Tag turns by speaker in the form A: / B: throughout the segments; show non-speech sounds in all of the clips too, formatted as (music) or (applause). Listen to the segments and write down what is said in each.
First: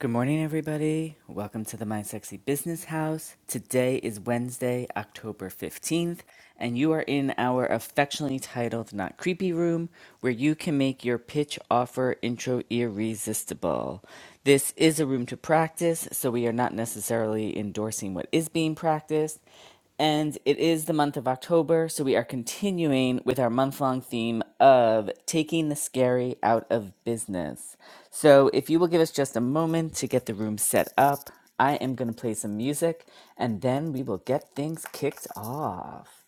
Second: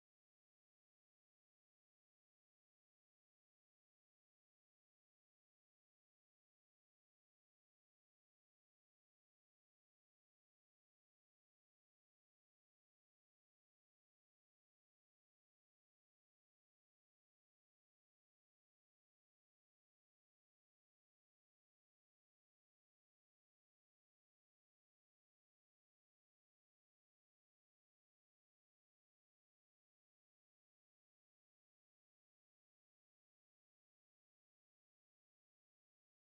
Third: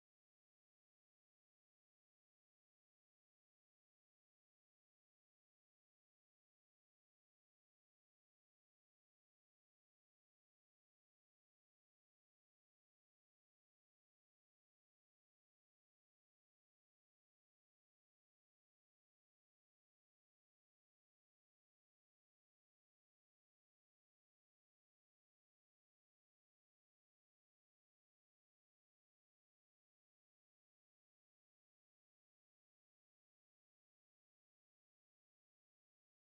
A: Good morning, everybody. Welcome to the My Sexy Business House. Today is Wednesday, October 15th, and you are in our affectionately titled Not Creepy Room, where you can make your pitch offer intro irresistible. This is a room to practice, so we are not necessarily endorsing what is being practiced. And it is the month of October, so we are continuing with our month long theme of taking the scary out of business. So, if you will give us just a moment to get the room set up, I am going to play some music and then we will get things kicked off.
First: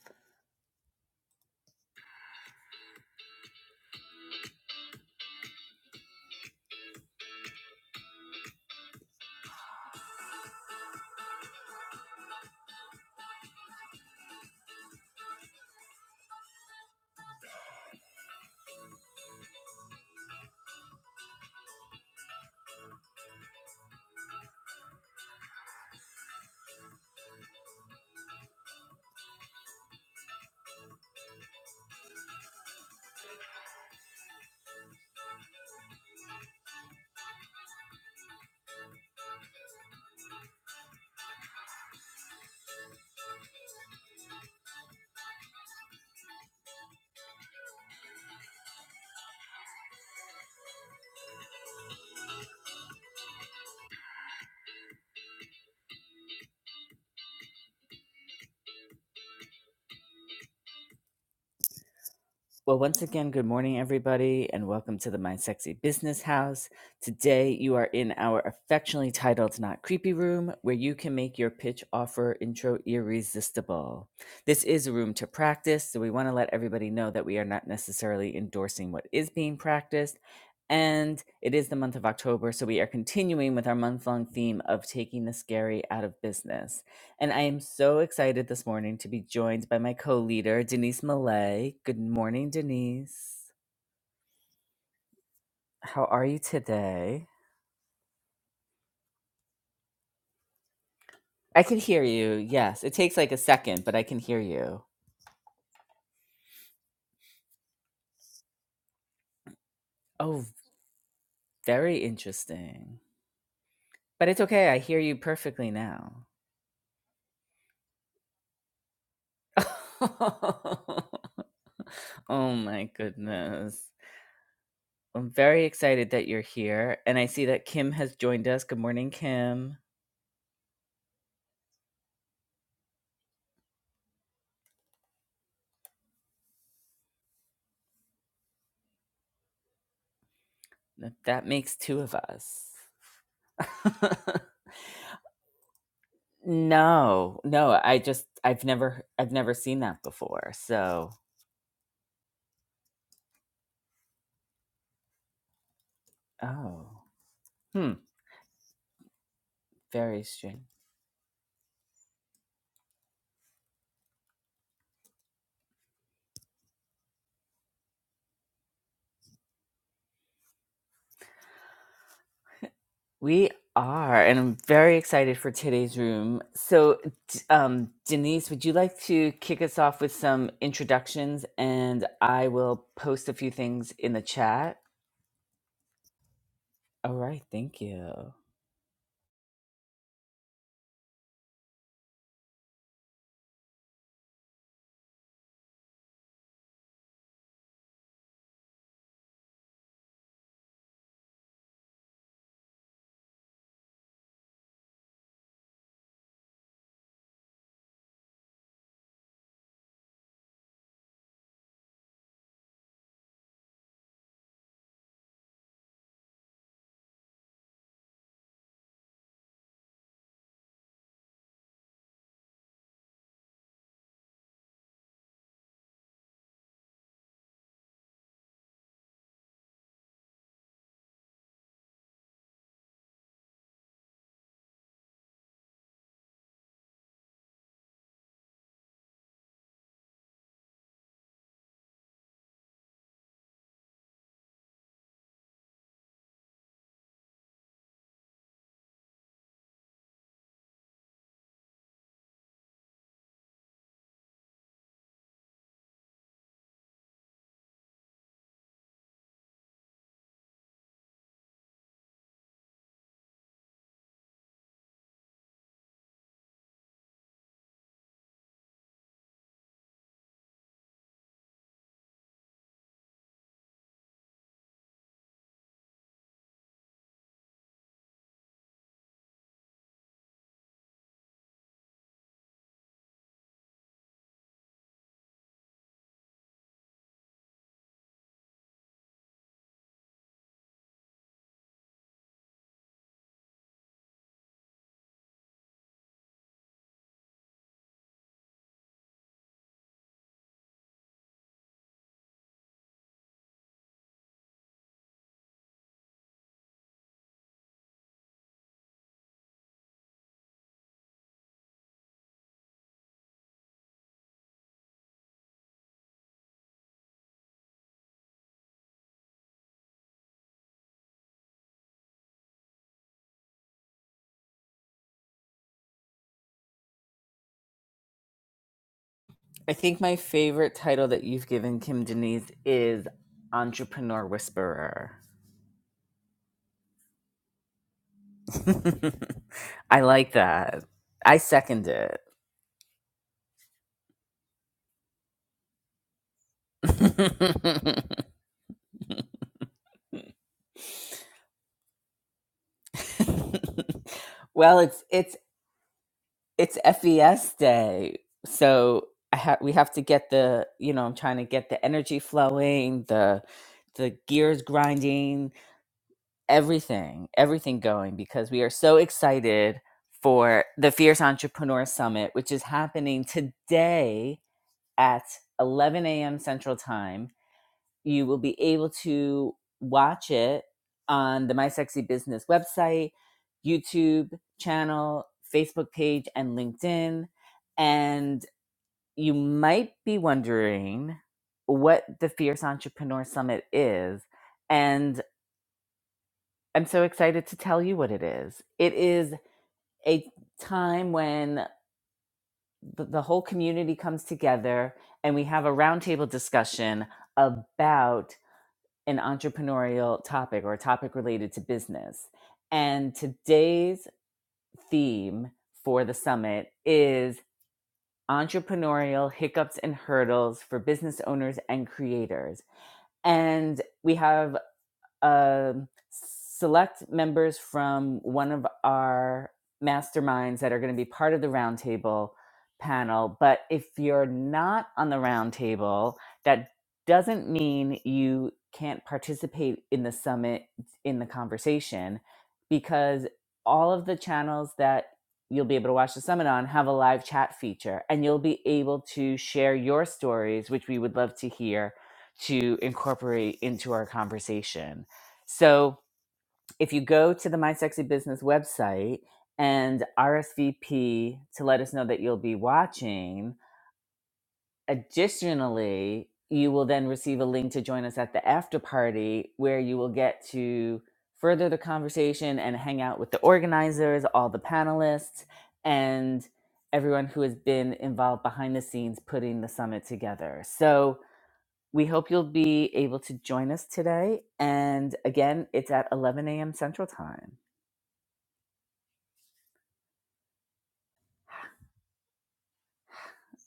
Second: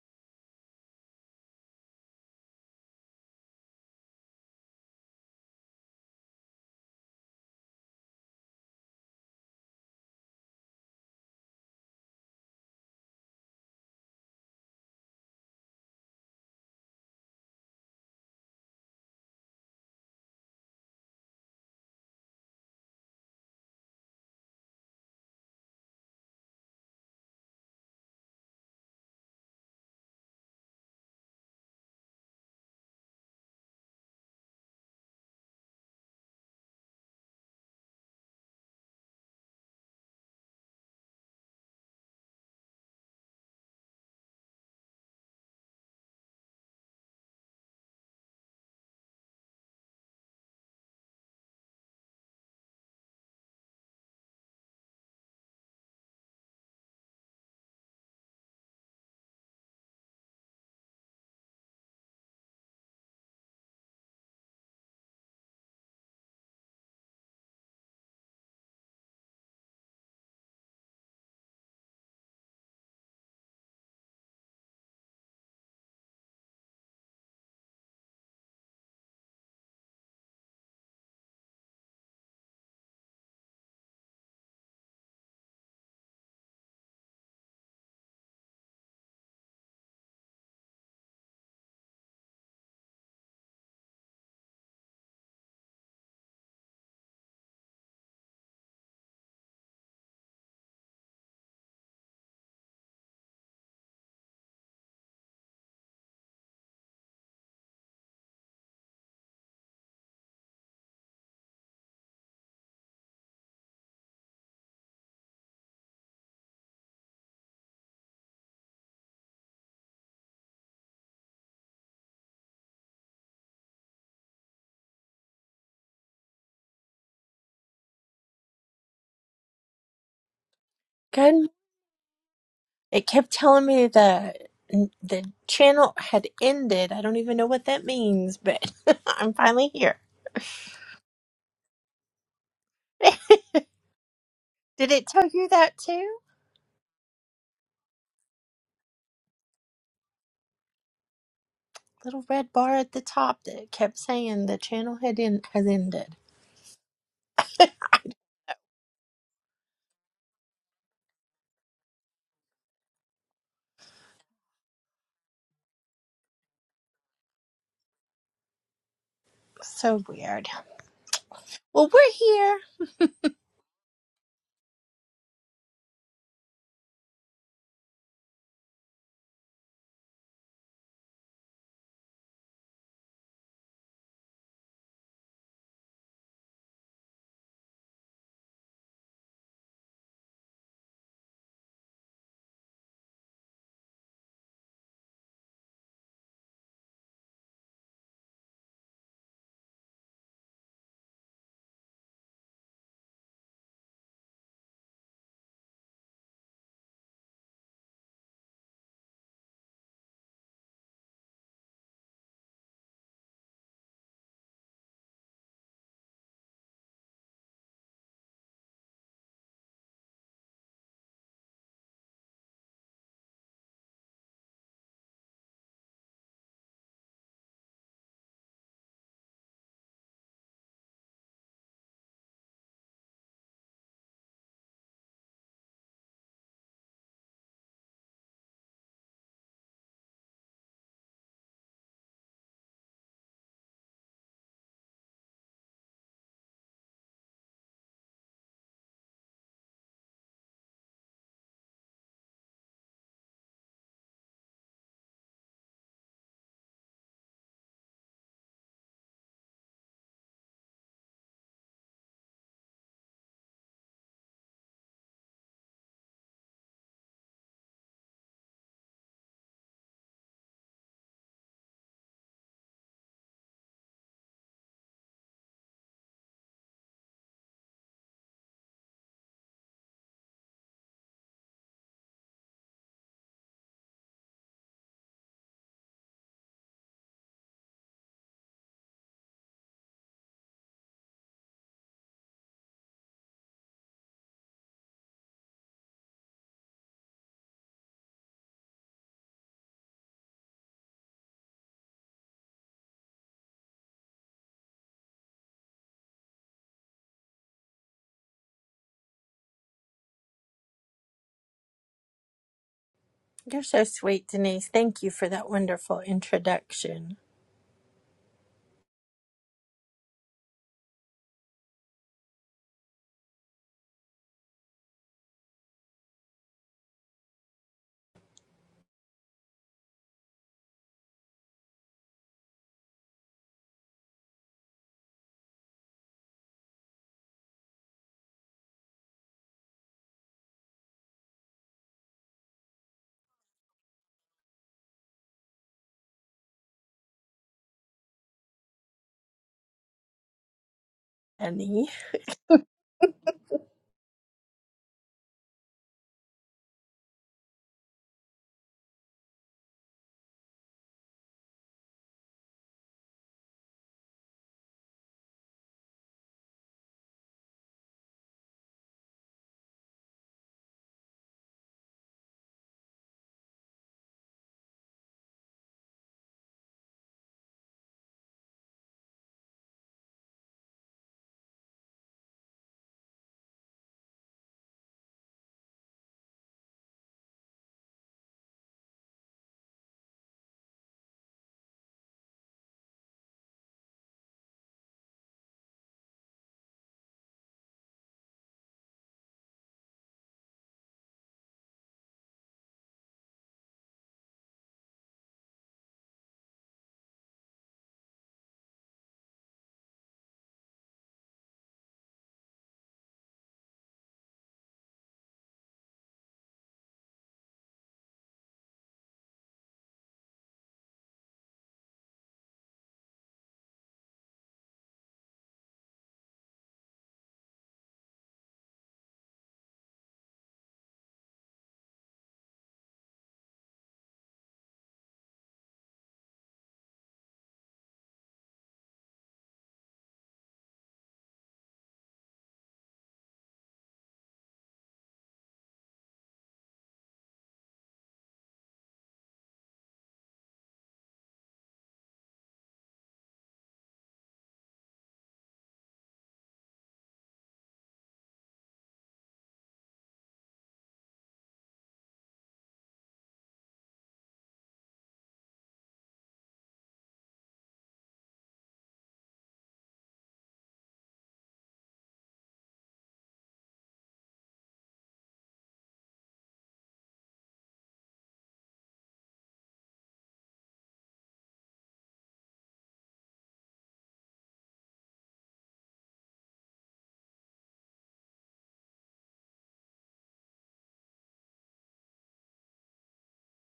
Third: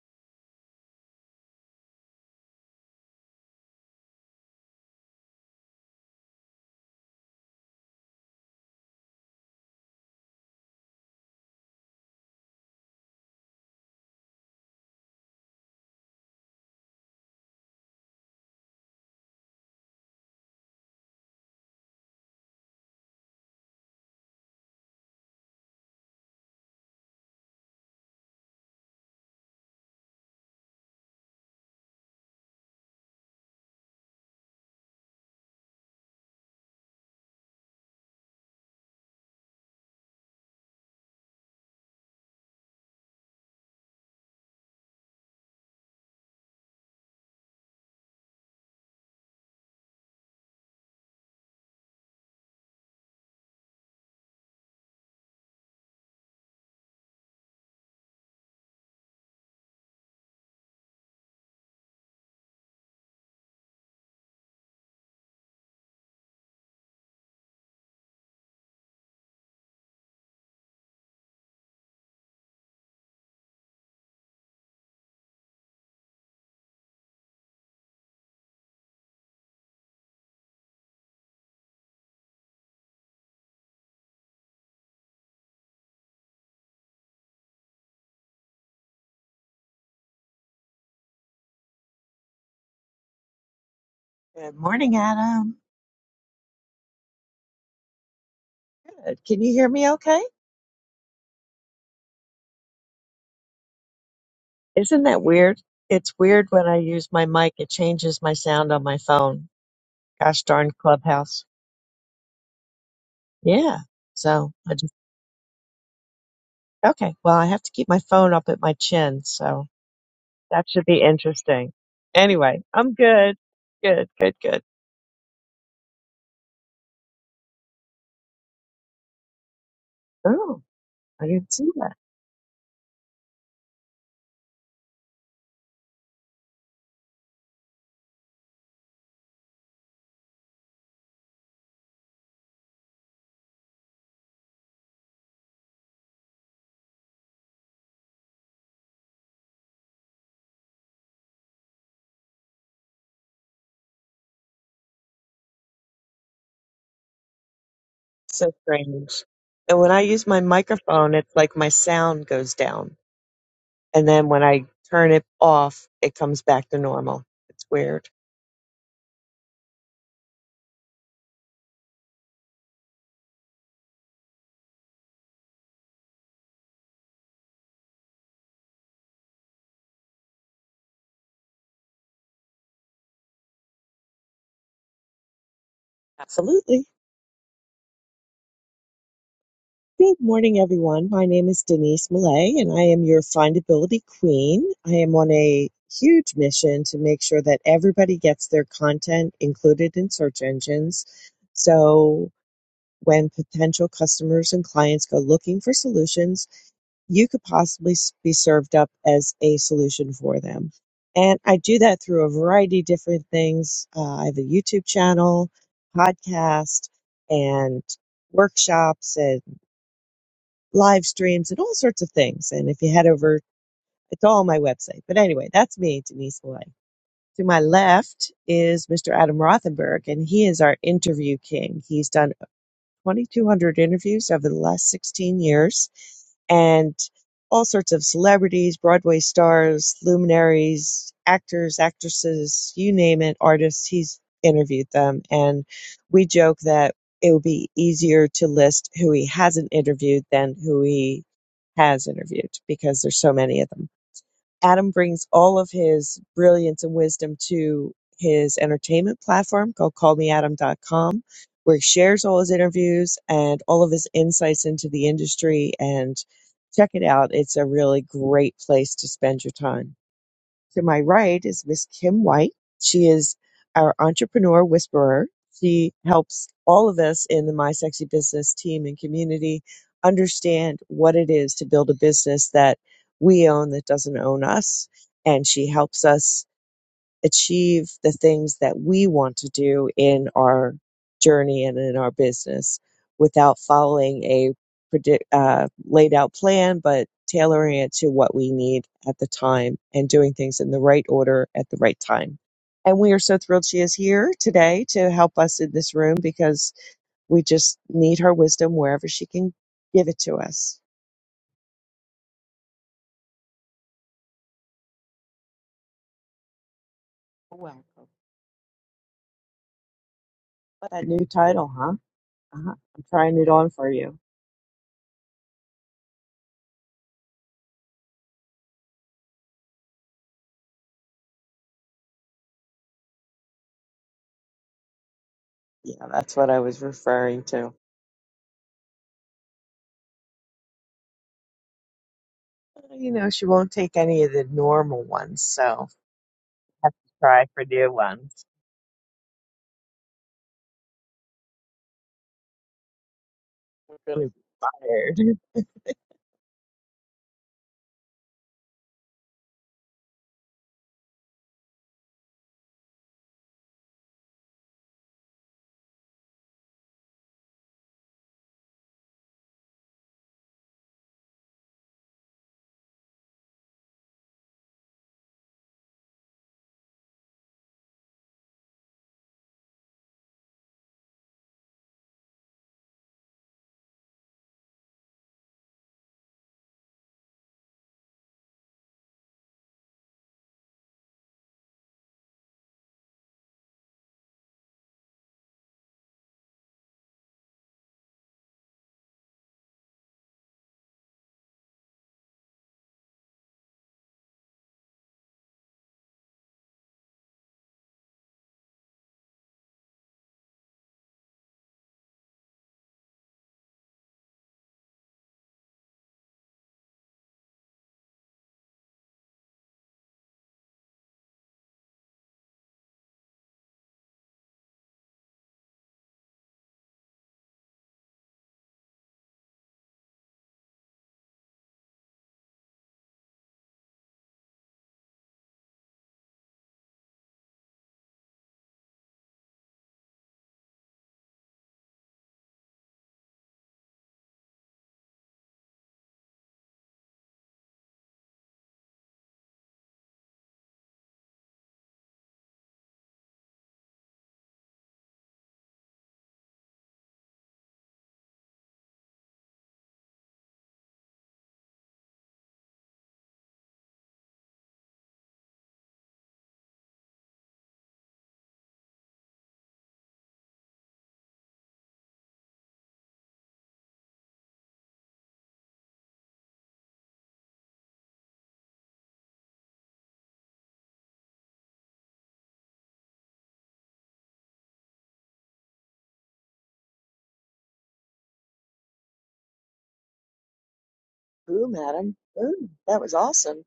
A: Well, once again, good morning, everybody, and welcome to the My Sexy Business House. Today, you are in our affectionately titled Not Creepy Room, where you can make your pitch offer intro irresistible. This is a room to practice, so we want to let everybody know that we are not necessarily endorsing what is being practiced. And it is the month of October, so we are continuing with our month long theme of taking the scary out of business. And I am so excited this morning to be joined by my co leader, Denise Millay. Good morning, Denise.
B: Good morning, Adam.
A: How are you today?
B: Good. Can you hear me okay?
A: I can hear you. Yes, it takes like a second, but I can hear you.
B: Isn't that weird? It's weird when I use my mic, it changes my sound on my phone. Gosh
A: Oh,
B: darn Clubhouse.
A: very interesting.
B: Yeah.
A: But it's
B: So
A: okay.
B: I
A: I
B: just,
A: hear you perfectly now.
B: okay. Well, I have to keep my phone up at my chin. So
A: (laughs)
B: that should be
A: oh
B: interesting. Anyway,
A: my
B: I'm good.
A: goodness.
B: Good, good, good.
A: I'm very excited that you're here. And I see that Kim has joined us. Good morning, Kim.
B: Oh, I
C: Good.
B: didn't see that.
C: It kept telling me that the channel had ended. I don't even know what that means, but (laughs) I'm finally here.
A: That that makes two of us.
C: (laughs) Did
A: (laughs)
C: it tell you that too?
A: No, no, I just I've never I've never seen that before. So,
C: Little red bar at the top that kept saying the channel had in, has ended.
A: oh, hmm,
B: So strange. And when I
A: very
B: use my
A: strange.
B: microphone, it's like my sound goes down. And then when I turn it off, it comes back to normal. It's weird.
C: So weird. Well, we're here.
A: We are, and I'm very excited for today's room. So, d- um, Denise, would you like to kick us off with some introductions, and I will post a few things in the chat.
B: Absolutely.
A: All right, thank you.
B: Good morning, everyone. My name is Denise Millay, and I am your findability queen. I am on a huge mission to make sure that everybody gets their content included in search engines. So when potential customers and clients go looking for solutions, you could possibly s- be served up as a solution for them. And I do that through a variety of different things. Uh, I have a YouTube channel, podcast, and workshops and live streams and all sorts of things. And if you head over, it's all on my website. But anyway, that's me, Denise Malay. To my left is Mr. Adam Rothenberg, and he is our interview king. He's done 2,200 interviews over the last 16 years and all sorts of celebrities, Broadway stars, luminaries, actors, actresses, you name it, artists. He's interviewed them. And we joke that it would be easier to list who he hasn't interviewed than who he has interviewed because there's so many of them. Adam brings all of his brilliance and wisdom to his entertainment platform called callmeadam.com, where he shares all his interviews and all of his insights into the industry. And check it out, it's a really great place to spend your time. To my right is Miss Kim White. She is our entrepreneur whisperer. She helps all of us in the My Sexy Business team and community understand what it is to build a business that we own that doesn't own us. And she helps us achieve the things that we want to do in our journey and in our business without following a predict, uh, laid out plan, but tailoring it to what we need at the time and doing things in the right order at the right time. And we are so thrilled she is here today to help us in this room because we just need her wisdom wherever she can give it to us.
C: You're so sweet, Denise. Thank you for that wonderful introduction.
B: Welcome. What a new title, huh? Uh-huh. I'm trying it on for you.
A: I think my favorite title that you've given Kim Denise is Entrepreneur Whisperer.
B: Yeah, that's what I was referring to.
A: (laughs) I like that. I second it.
B: You know, she won't take any of the normal ones, so have to try for new
A: (laughs)
B: ones.
C: Honey.
B: I'm really
A: well, it's
B: tired.
A: it's it's FES day, so I ha- we have to get the you know I'm trying to get the energy flowing, the the gears grinding, everything, everything going because we are so excited for the Fierce Entrepreneur Summit, which is happening today at 11 a.m. Central Time You will be able to watch it on the My Sexy Business website, YouTube channel, Facebook page, and LinkedIn. And you might be wondering what the Fierce Entrepreneur Summit is. And I'm so excited to tell you what it is. It is a time when the, whole community comes together and we have a roundtable discussion about an entrepreneurial topic or a topic related to business. And today's theme for the summit is entrepreneurial hiccups and hurdles for business owners and creators. And we have um, select members from one of our masterminds that are going to be part of the roundtable panel. But if you're not on the roundtable, that doesn't mean you can't participate in the summit in the conversation because all of the channels that you'll be able to watch the summit on have a live chat feature and you'll be able to share your stories which we would love to hear to incorporate into our conversation so if you go to the My Sexy Business website and RSVP to let us know that you'll be watching, additionally, you will then receive a link to join us at the after party where you will get to further the conversation and hang out with the organizers, all the panelists, and everyone who has been involved behind the scenes putting the summit together. So, we hope you'll be able to join us today. And again, it's at 11 a.m. Central Time.
B: Boom, Adam. Boom. (laughs) That was awesome.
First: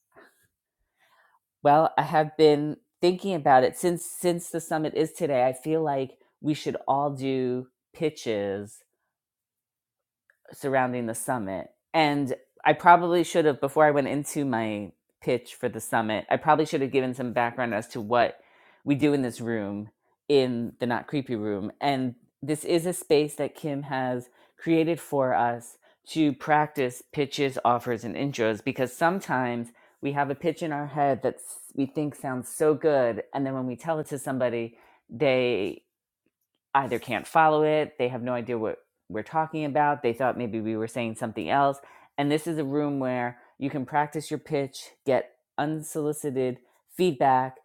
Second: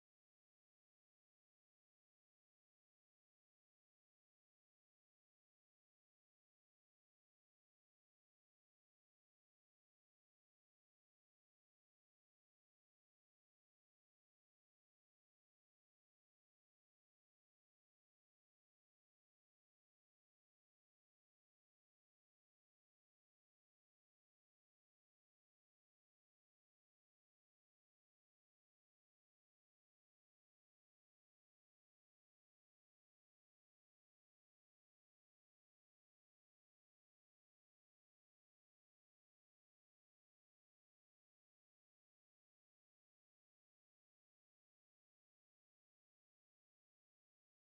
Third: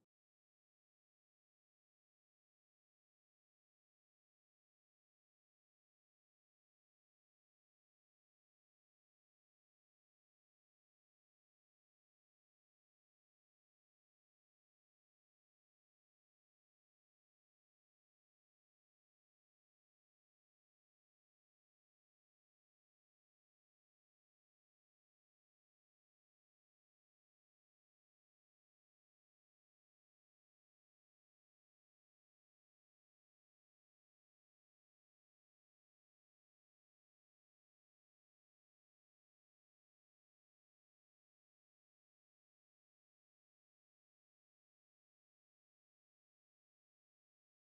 A: Well, I have been thinking about it since since the summit is today. I feel like we should all do pitches surrounding the summit. And I probably should have, before I went into my pitch for the summit, I probably should have given some background as to what we do in this room, in the Not Creepy Room. And this is a space that Kim has created for us to practice pitches, offers, and intros because sometimes we have a pitch in our head that we think sounds so good. And then when we tell it to somebody, they either can't follow it, they have no idea what we're talking about, they thought maybe we were saying something else. And this is a room where you can practice your pitch, get unsolicited feedback,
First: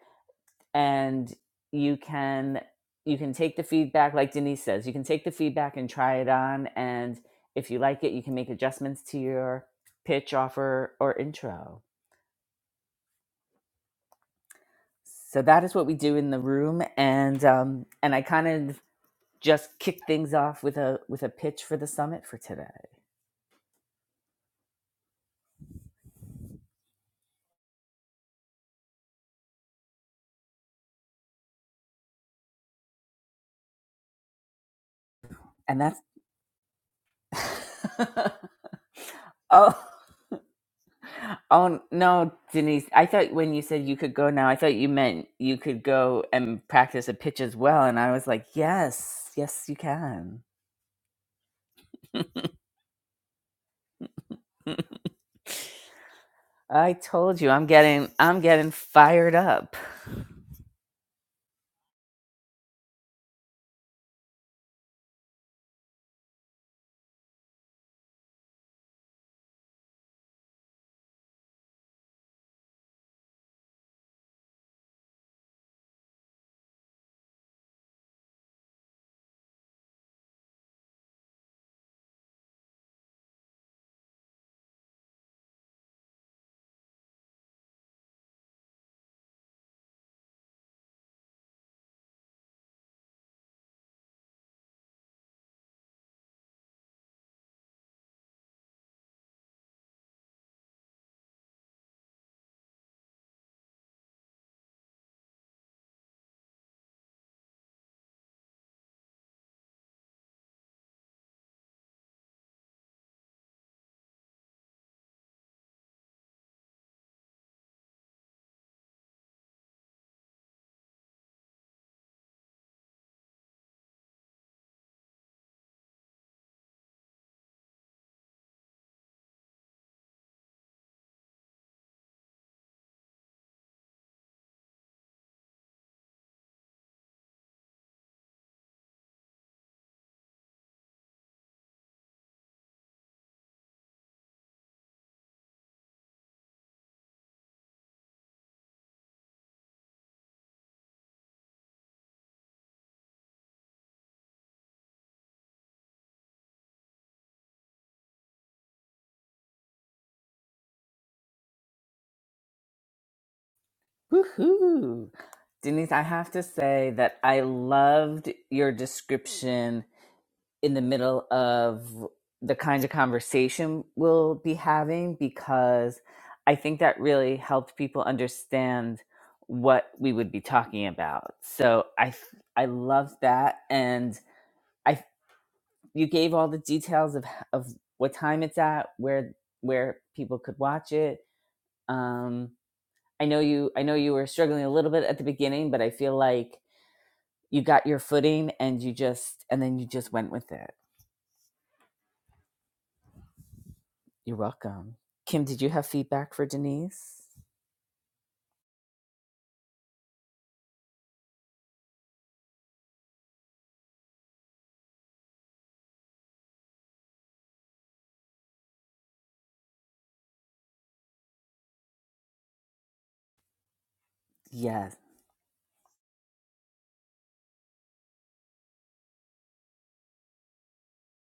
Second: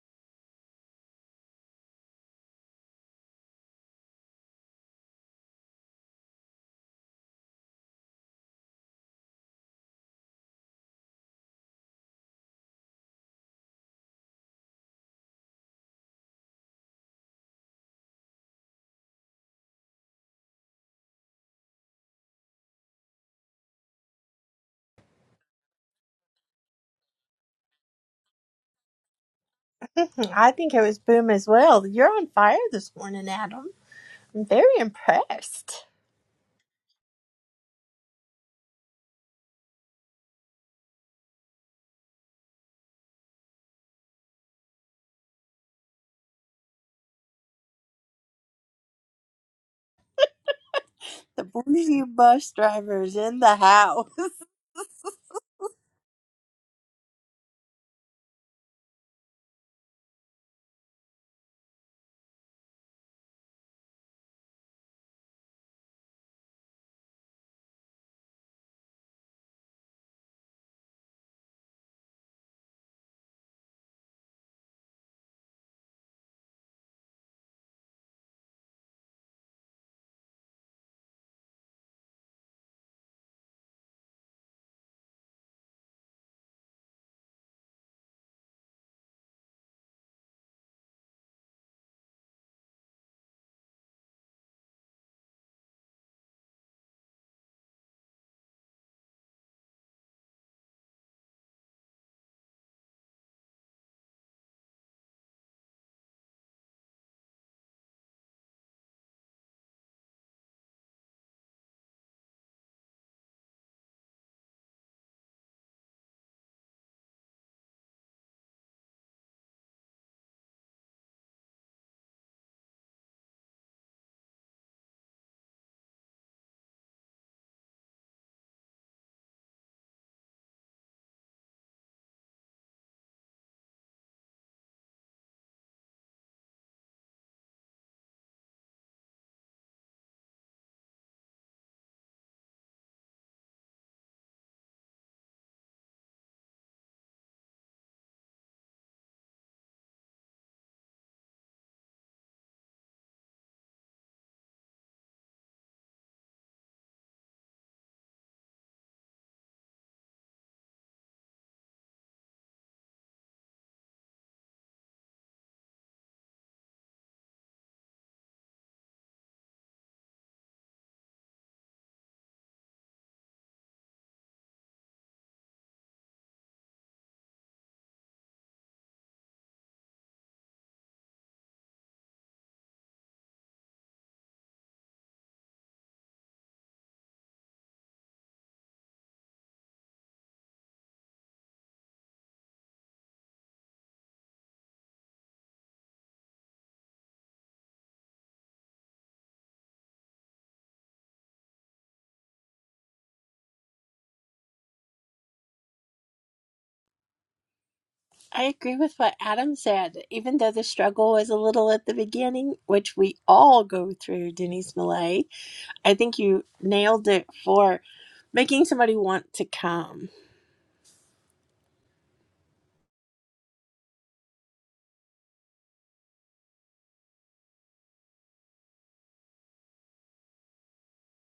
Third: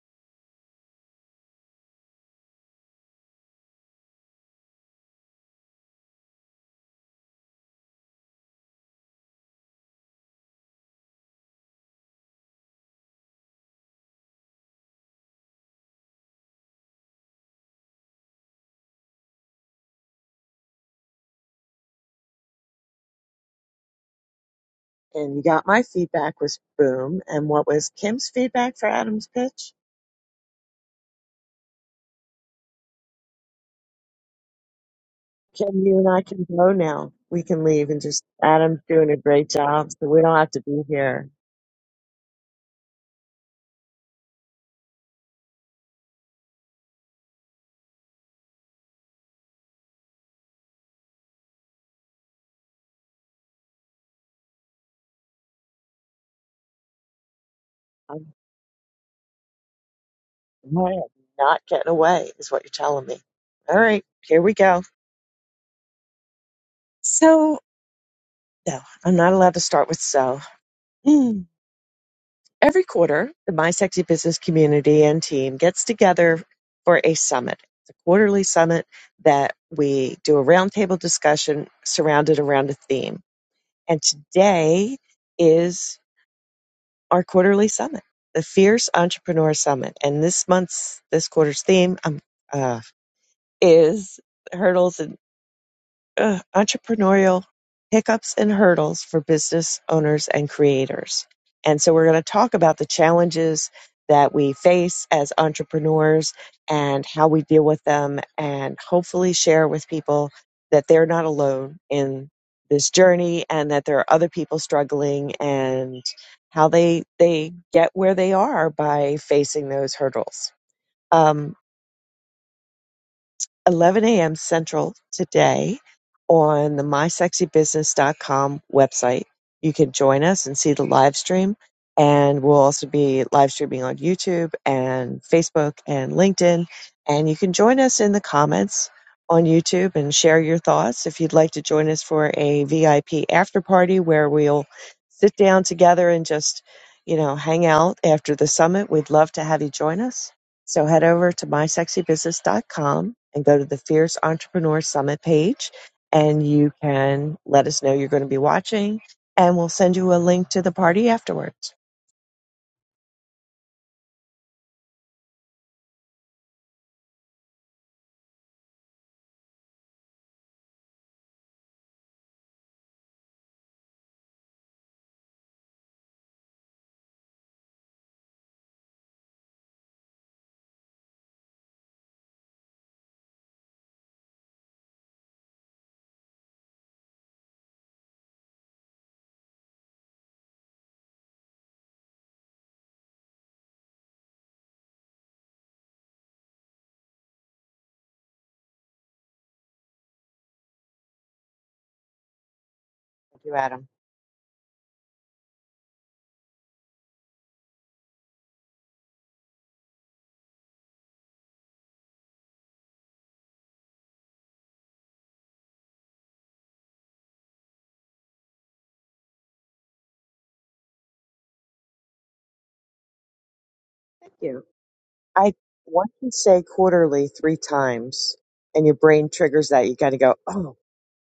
A: and you can you can take the feedback like Denise says, you can take the feedback and try it on and if you like it, you can make adjustments to your pitch offer or intro. So that is what we do in the room and um and I kind of just kick things off with a with a pitch for the summit for today.
B: And you got my feedback was boom. And what was Kim's feedback for Adam's pitch?
C: Hmm, I think it was boom as well. You're on fire this morning, Adam. I'm very
A: And
B: Ken,
C: impressed.
B: you
A: that's
B: and I can go now. We can leave and
A: (laughs)
B: just Adam's doing a great
A: oh
B: job, so we don't have to be here.
A: oh no, Denise. I thought when you said you could go now, I thought you meant you could go and practice a pitch as well. And I was like, yes, yes, you can.
C: The bougie bus driver's in the house. (laughs)
A: (laughs) I told you, I'm getting
B: I'm
A: I'm getting fired up.
B: I am not getting away, is what you're telling me. All right, here we go. So, no, I'm not allowed to start with so. Mm. Every quarter, the My Sexy Business community and team gets together for a summit. It's a quarterly summit that we do a roundtable discussion surrounded around a theme. And today is our quarterly summit, the Fierce Entrepreneur Summit. And this month's, this quarter's theme um, uh, is hurdles and. uh, entrepreneurial hiccups and hurdles for business owners and creators. And so we're going to talk about the challenges that we face as entrepreneurs and how we deal with them, and hopefully share with people that they're not alone in this journey and that there are other people struggling and how they they get where they are by facing those hurdles. Um, 11 a.m. Central today on the mysexybusiness.com website. You can join us and see the live stream. And we'll also be live streaming on YouTube and Facebook and LinkedIn. And you can join us in the comments on YouTube and share your thoughts. If you'd like to join us for a VIP after party where we'll sit down together and just, you know, hang out after the summit, we'd love to have you join us so head over to my sexy business dot com and go to the Fierce Entrepreneur Summit page, and you can let us know you're going to be watching, and we'll send you a link to the party afterwards.
A: Woohoo! Denise, I have to say that I loved your description in the middle of the kinds of conversation we'll be having because I think that really helped people understand what we would be talking about. So I, I loved that and I you gave all the details of of what time it's at, where where people could watch it. Um I know you I know you were struggling a little bit at the beginning, but I feel like you got your footing and you just and then you just went with it
B: Thank you, Adam.
A: You're welcome. Kim, did you have feedback for Denise?
C: I agree with what Adam said. Even though the struggle was a little at the beginning, which we all go through, Denise Millay, I think you nailed it for making somebody want to come.
B: Thank you.
A: Yes.
B: I want to say quarterly three times, and your brain triggers that. You got to go, oh.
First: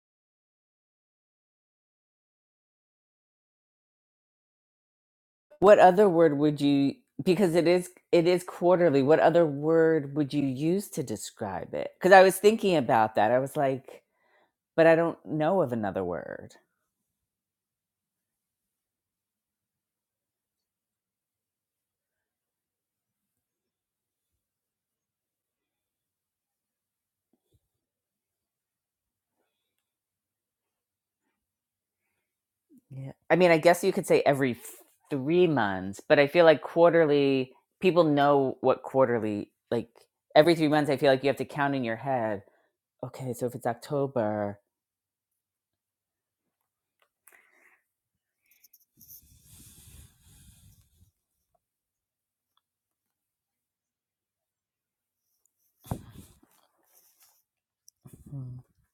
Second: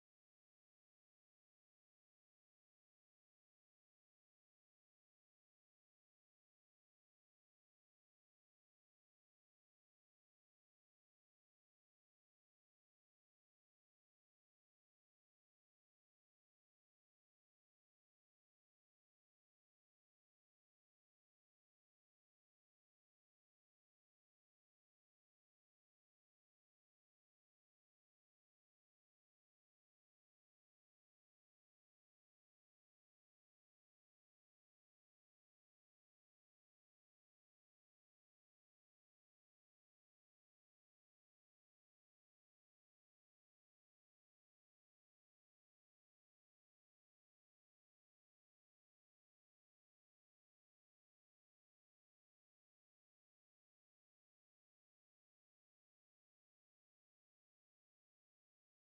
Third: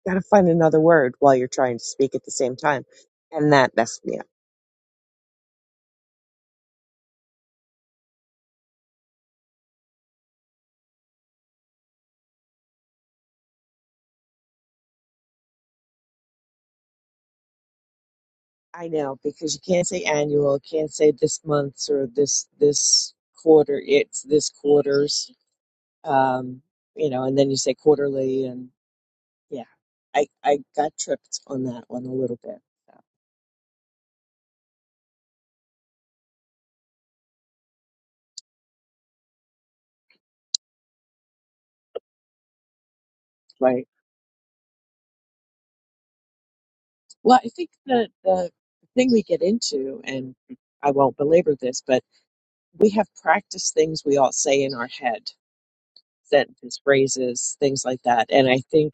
B: Gotta find another word while you're trying to speak at the same time. And that messed me up.
A: What other word would you because it is it is quarterly. What other word would you use to describe it? Cuz I was thinking about that. I was like, but I don't know of another word.
B: I know, because you can't say annual, can't say this month's or this this quarter, it's this quarter's. Um, you know, and then you say quarterly and yeah. I, I got tripped on that one a little bit. so,
A: Yeah. I mean, I guess you could say every f- 3 months, but I feel like quarterly people know what quarterly like every 3 months I feel like you have to count in your head. Okay, so if it's
B: Right.
A: October,
B: Well, I think the the thing we get into, and I won't belabor this, but we have practiced things we all say in our head sentences, phrases, things like that. And
A: mhm,
B: I think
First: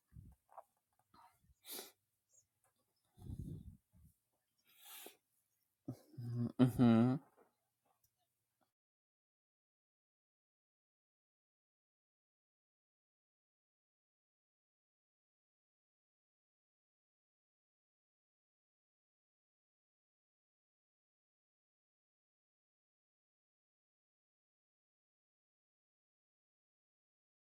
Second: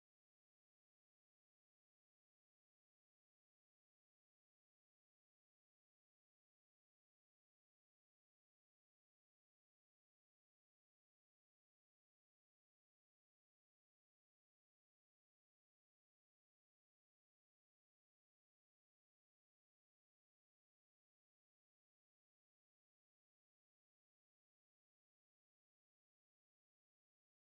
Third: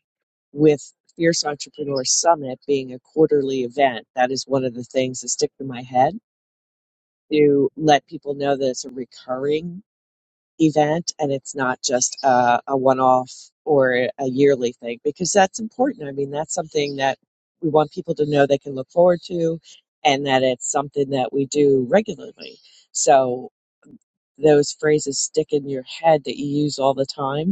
B: with Fierce Entrepreneur Summit being a quarterly event, that is one of the things that stick in my head
A: mhm,
B: to let people know that it's a recurring event and it's not just a, a one off or a yearly thing because that's important. I mean, that's something that we want people to know they can look forward to and that it's something that we do regularly. So those phrases stick in your head that you use all the time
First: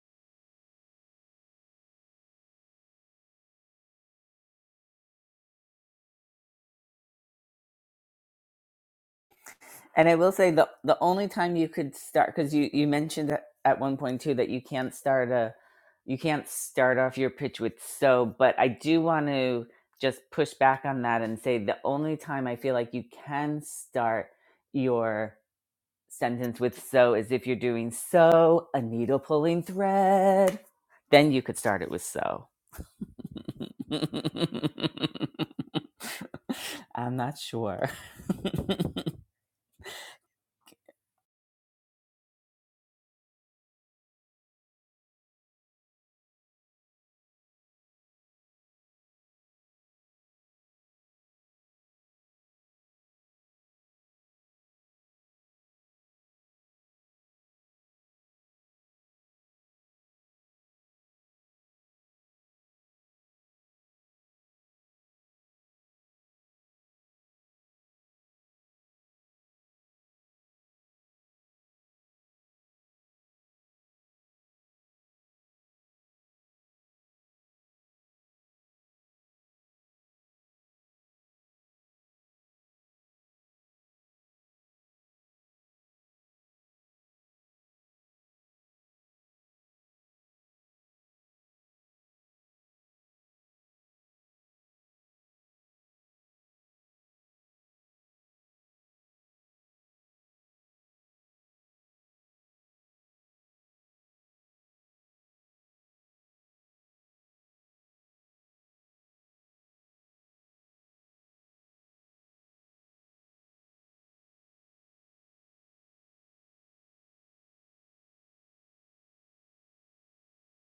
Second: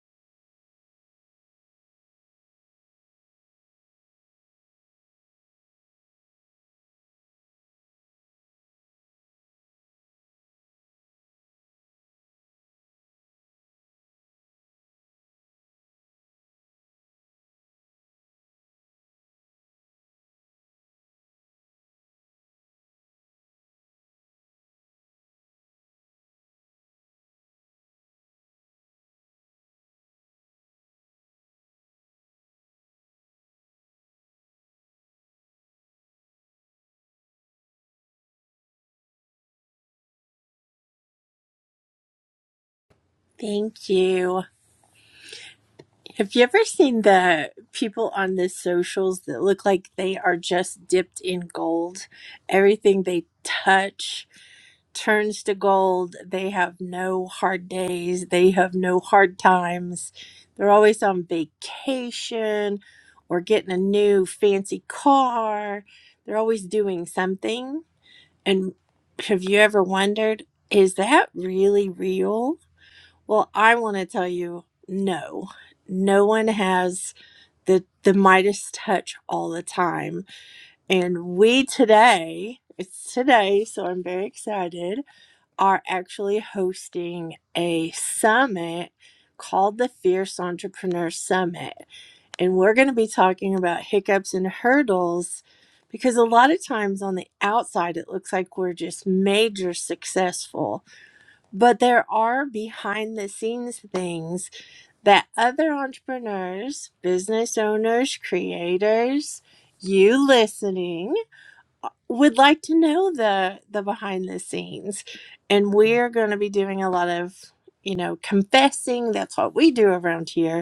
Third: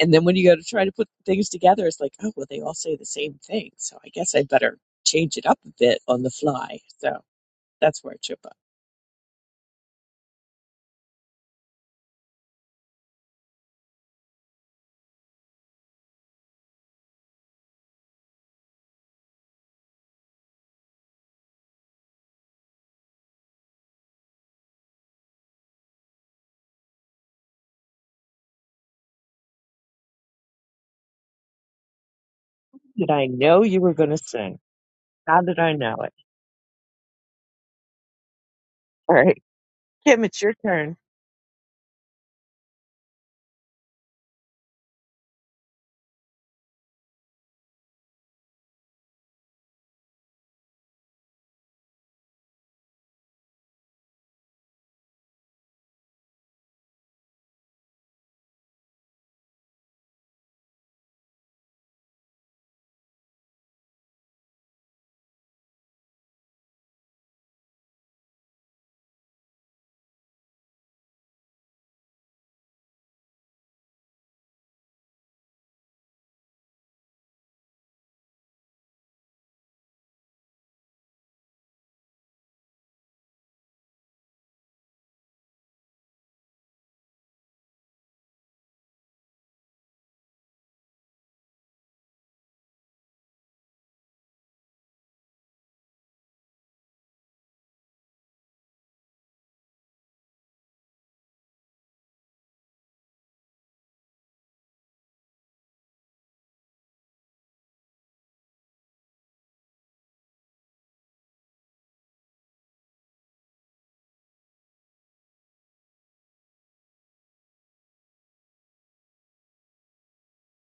B: and then when you go to try to put things together, it's like, oh, well, they all say the same thing. So I guess I better change it up a bit on the fly. So that's where I trip up.
A: And I will say the the only time you could start because you you mentioned at at one point too that you can't start a you can't start off your pitch with so, but I do want to just push back on that and say the only time I feel like you can start your sentence with so is if you're doing so a needle pulling thread, then you could start it with so.
B: Did I know you
A: (laughs)
B: were going to sing? How did I know it?
A: I'm not sure.
B: All
A: (laughs)
B: right. Kim, it's your turn.
C: Thank you. Have you ever seen the people on the socials that look like they are just dipped in gold? Everything they touch turns to gold. They have no hard days. They have no hard times. They're always on vacation or getting a new fancy car. They're always doing something. And have you ever wondered, is that really real? Well, I want to tell you no. No one has the the Midas touch all the time. And we today, it's today, so I'm very excited, are actually hosting a summit called the Fierce Entrepreneur Summit. And we're going to be talking about hiccups and hurdles because a lot of times on the outside it looks like we're just major successful but there are behind the scenes things that other entrepreneurs, business owners, creators, you listening would like to know the the behind the scenes. And we're going to be doing a lot of, you know, confessing. That's what we do around here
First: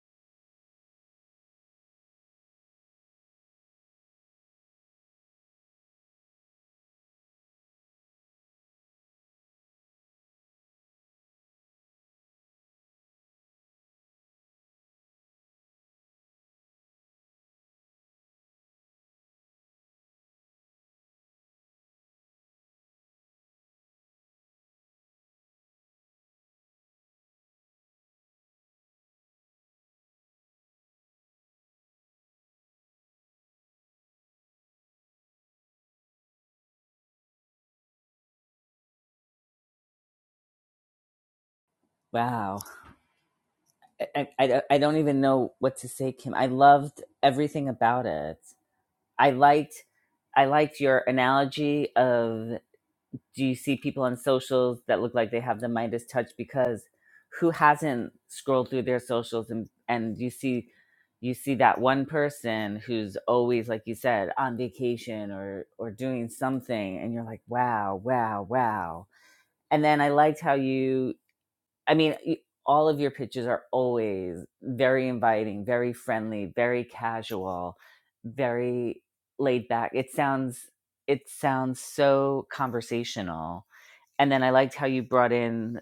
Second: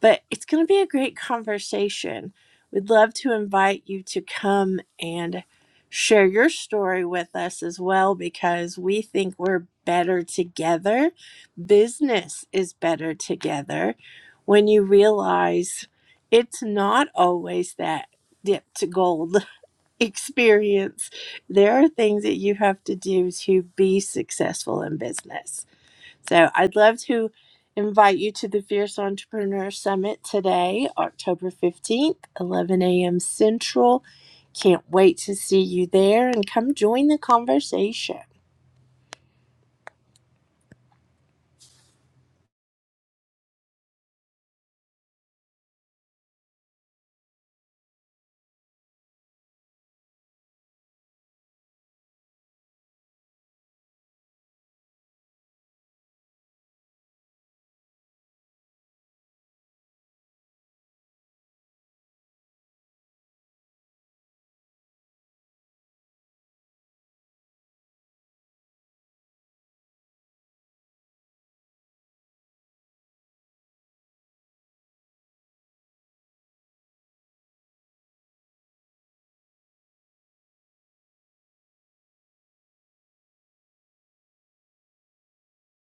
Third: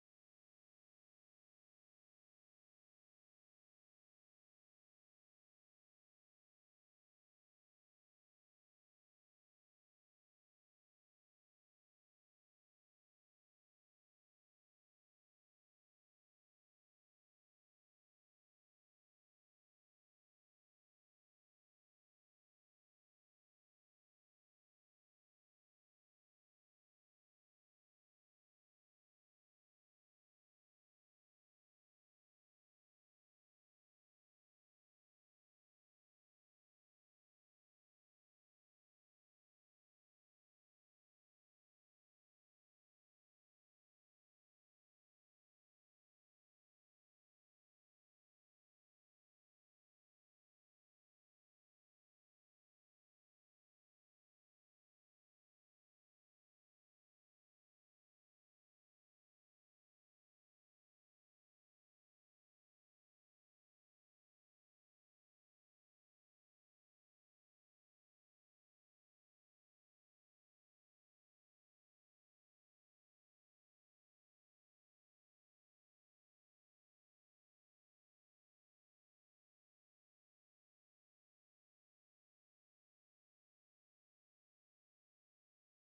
C: but it's going to be a great conversation. We'd love to invite you to come and share your story with us as well because we think we're better together. Business is better together when you realize it's not always that dip to gold (laughs) experience. There are things that you have to do to be successful in business. So I'd love to invite you to the Fierce Entrepreneur Summit today, October 15th, 11 a.m. Central. Can't wait to see you there and come join the conversation.
A: wow. I, I, don't- I don't even know what to say, Kim. I loved everything about it. I liked I liked your analogy of do you see people on socials that look like they have the Midas touch because who hasn't scrolled through their socials and and you see you see that one person who's always like you said on vacation or or doing something and you're like wow wow wow and then I liked how you I mean, all of your pitches are always very inviting, very friendly, very casual, very laid back. It sounds it sounds so conversational. And then I liked how you brought in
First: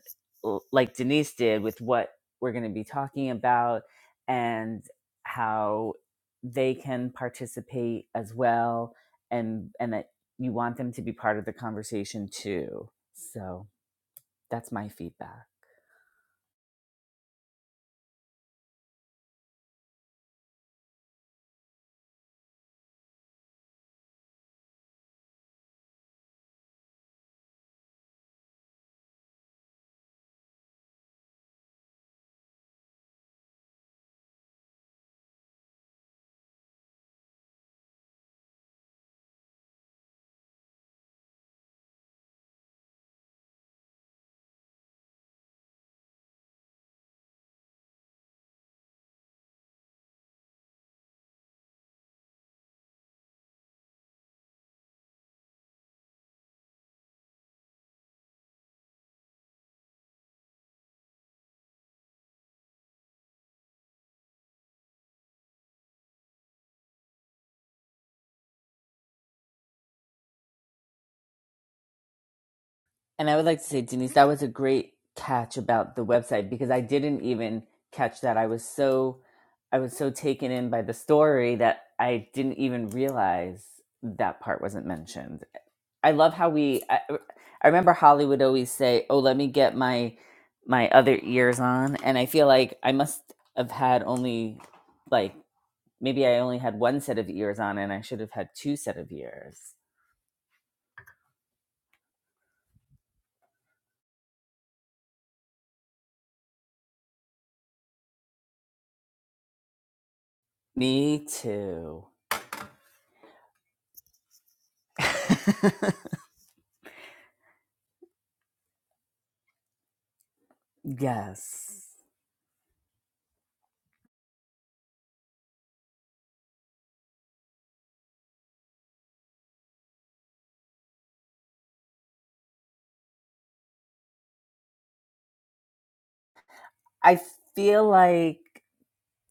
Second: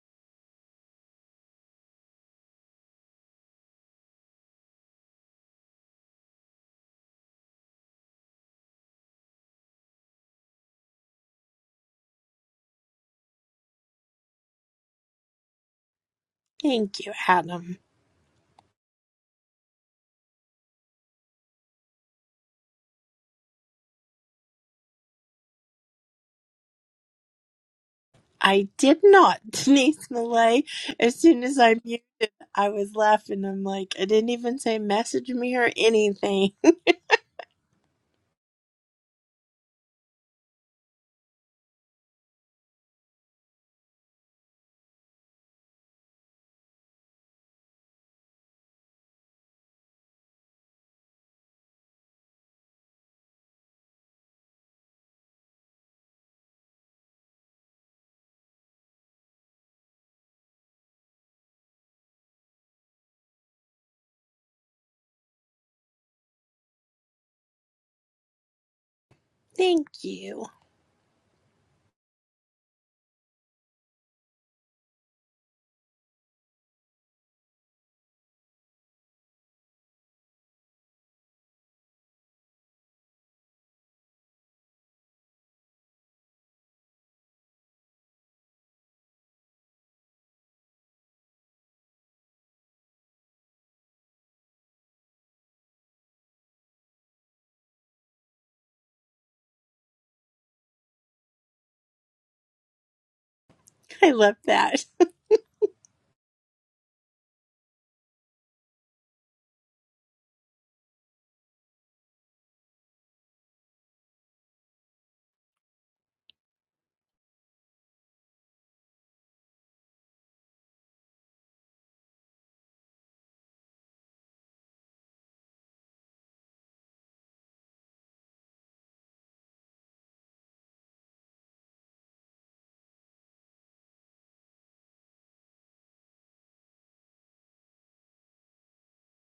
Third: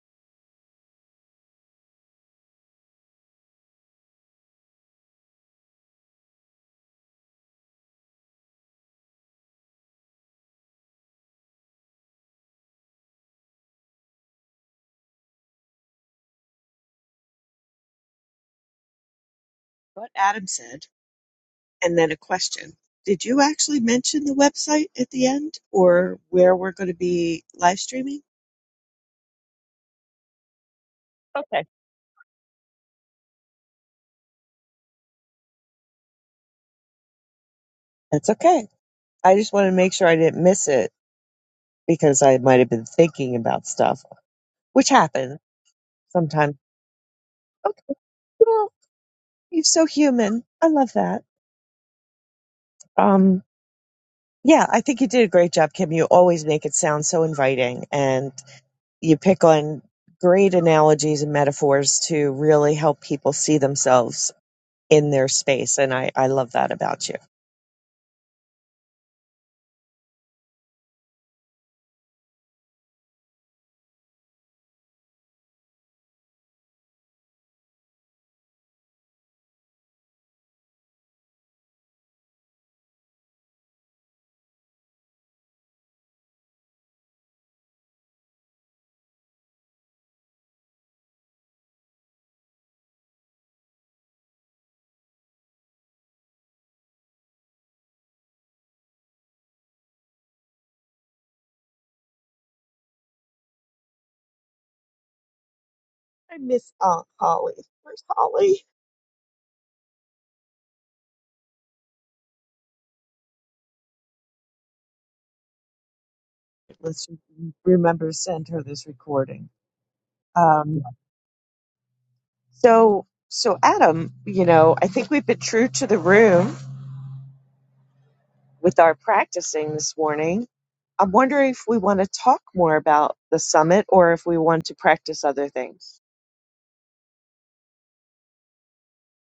A: like Denise did with what we're going to be talking about and how they can participate as well and and that you want them to be part of the conversation too. So, that's my feedback.
C: Thank you, Adam.
B: What Adam said. and then a question. Did you actually mention the website at the end or where we're going to be live streaming?
C: I did not, (laughs) Denise Millay. As soon as
B: Okay.
C: I muted, I was laughing. I'm like, I didn't even say message me or anything.
B: That's okay. I just want to make sure I didn't miss it because I might have been thinking about stuff, which happens sometimes. Okay, well, you're so human. I love that. Um, yeah, I think you did a great job, Kim. You always make it sound so inviting, and you pick on great analogies and metaphors to really help people see themselves in their space. And I, I love that about you.
C: (laughs) Thank you.
A: And I would like to say, Denise, that was a great catch about the website because I didn't even catch that. I was so I was so taken in by the story that I didn't even realize that part wasn't mentioned. I love how we. I, I remember Holly would always say, "Oh, let me get my my other ears on," and I feel like I must have had only like maybe I only had one set of ears on, and I should have had two set of ears.
C: I love that.
B: I miss Aunt Holly. Where's Holly?
A: Me too. (laughs)
B: Let's remember to send her this recording. Um,
A: yes,
B: so, so Adam, you know, I think we've been true to the room with our practicing this morning. I'm wondering if we want to talk more about the summit or if we want to practice other things.
A: I feel like.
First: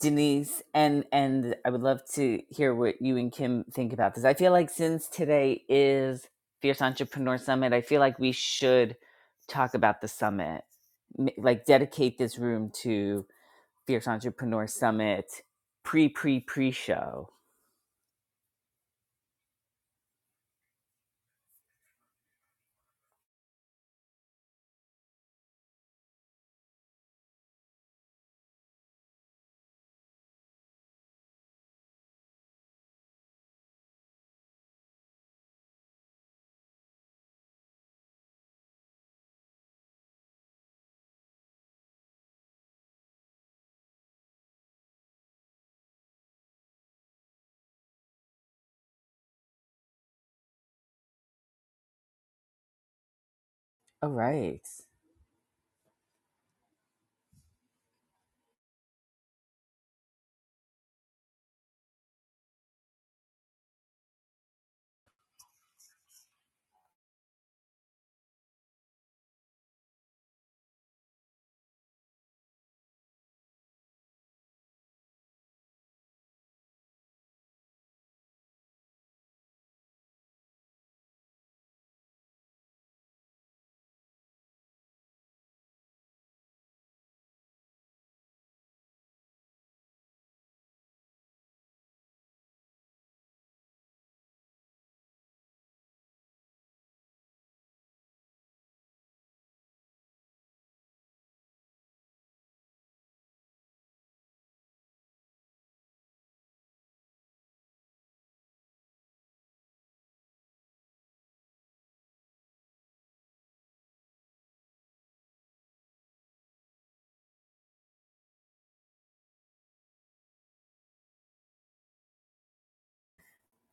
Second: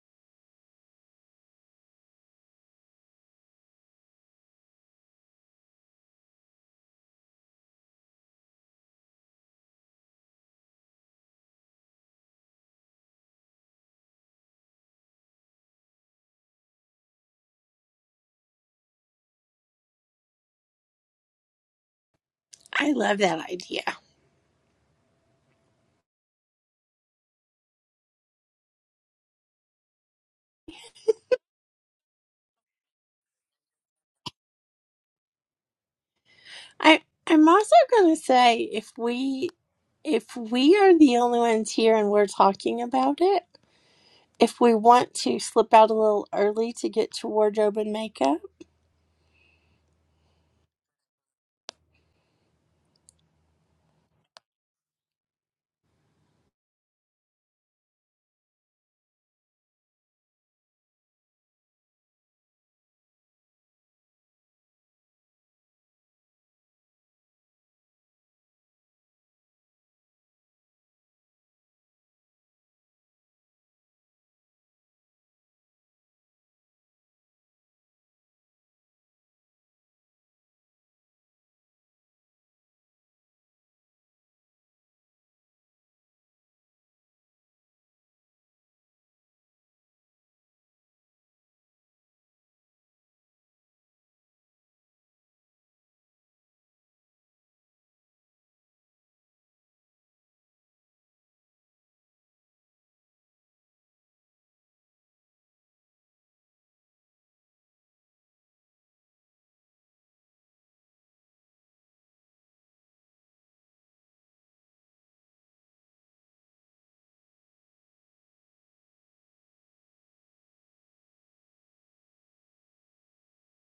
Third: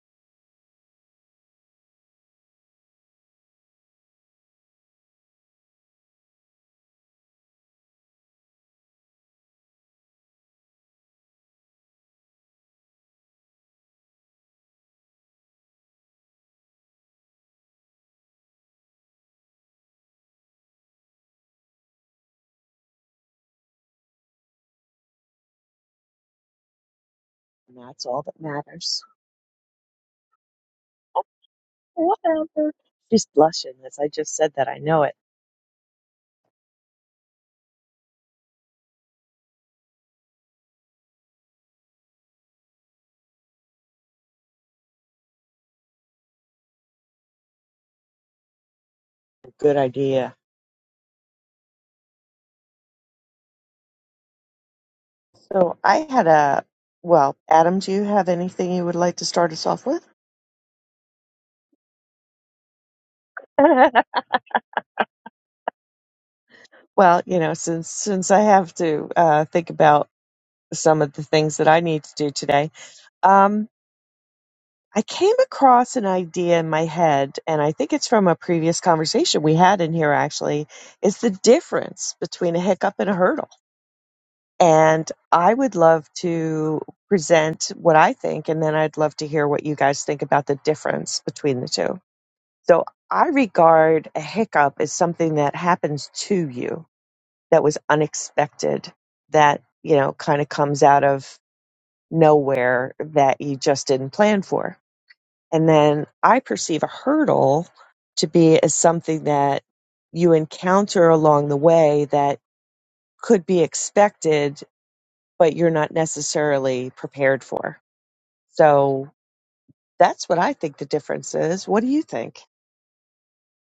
A: Denise, and and I would love to hear what you and Kim think about this. I feel like since today is Fierce Entrepreneur Summit, I feel like we should talk about the summit, M- like dedicate this room to Fierce Entrepreneur Summit pre pre pre show.
C: I love that idea.
B: And that's all that matters. Whatever. She's blushing as I just said that. I know it.
C: I I'm also gonna say if we If we are the only ones here and we're talking about it, if we want to slip out a little early to get to wardrobe and makeup,
B: Good idea.
A: All right,
B: So I had a, well, Adam, do you have anything you would like to start us off with? (laughs) well, you know, since since I have to uh, think about some of the things that I need to do today, um, I came across an idea in my head, and I think it's from a previous conversation we had in here. Actually, is the difference between a hiccup and a hurdle? And I would love to present what I think, and then I'd love to hear what you guys think about the difference between the two. So I regard a hiccup as something that happens to you that was unexpected, that, you know, kind of comes out of nowhere that you just didn't plan for. And then I perceive a hurdle to be as something that you encounter along the way that could be expected, but you're not necessarily prepared for. So that's what I think the difference is. What do you think?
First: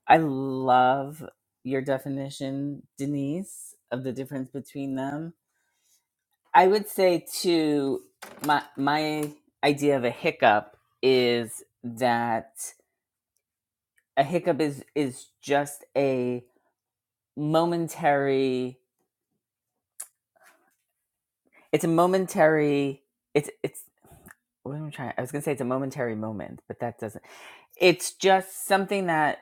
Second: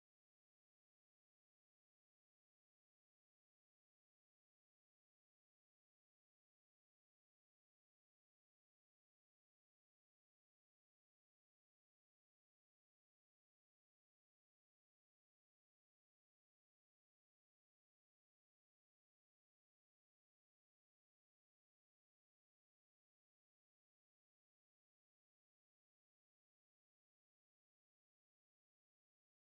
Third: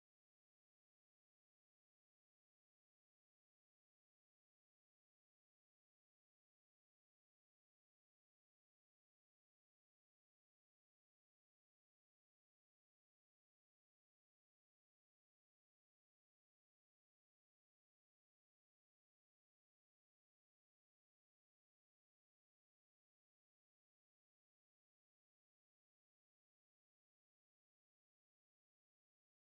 A: I love your definition, Denise, of the difference between them. I would say too, my my idea of a hiccup is that a hiccup is is just a momentary. It's a momentary. It's it's. What am I trying? I was gonna say it's a momentary moment, but that doesn't. It's just something that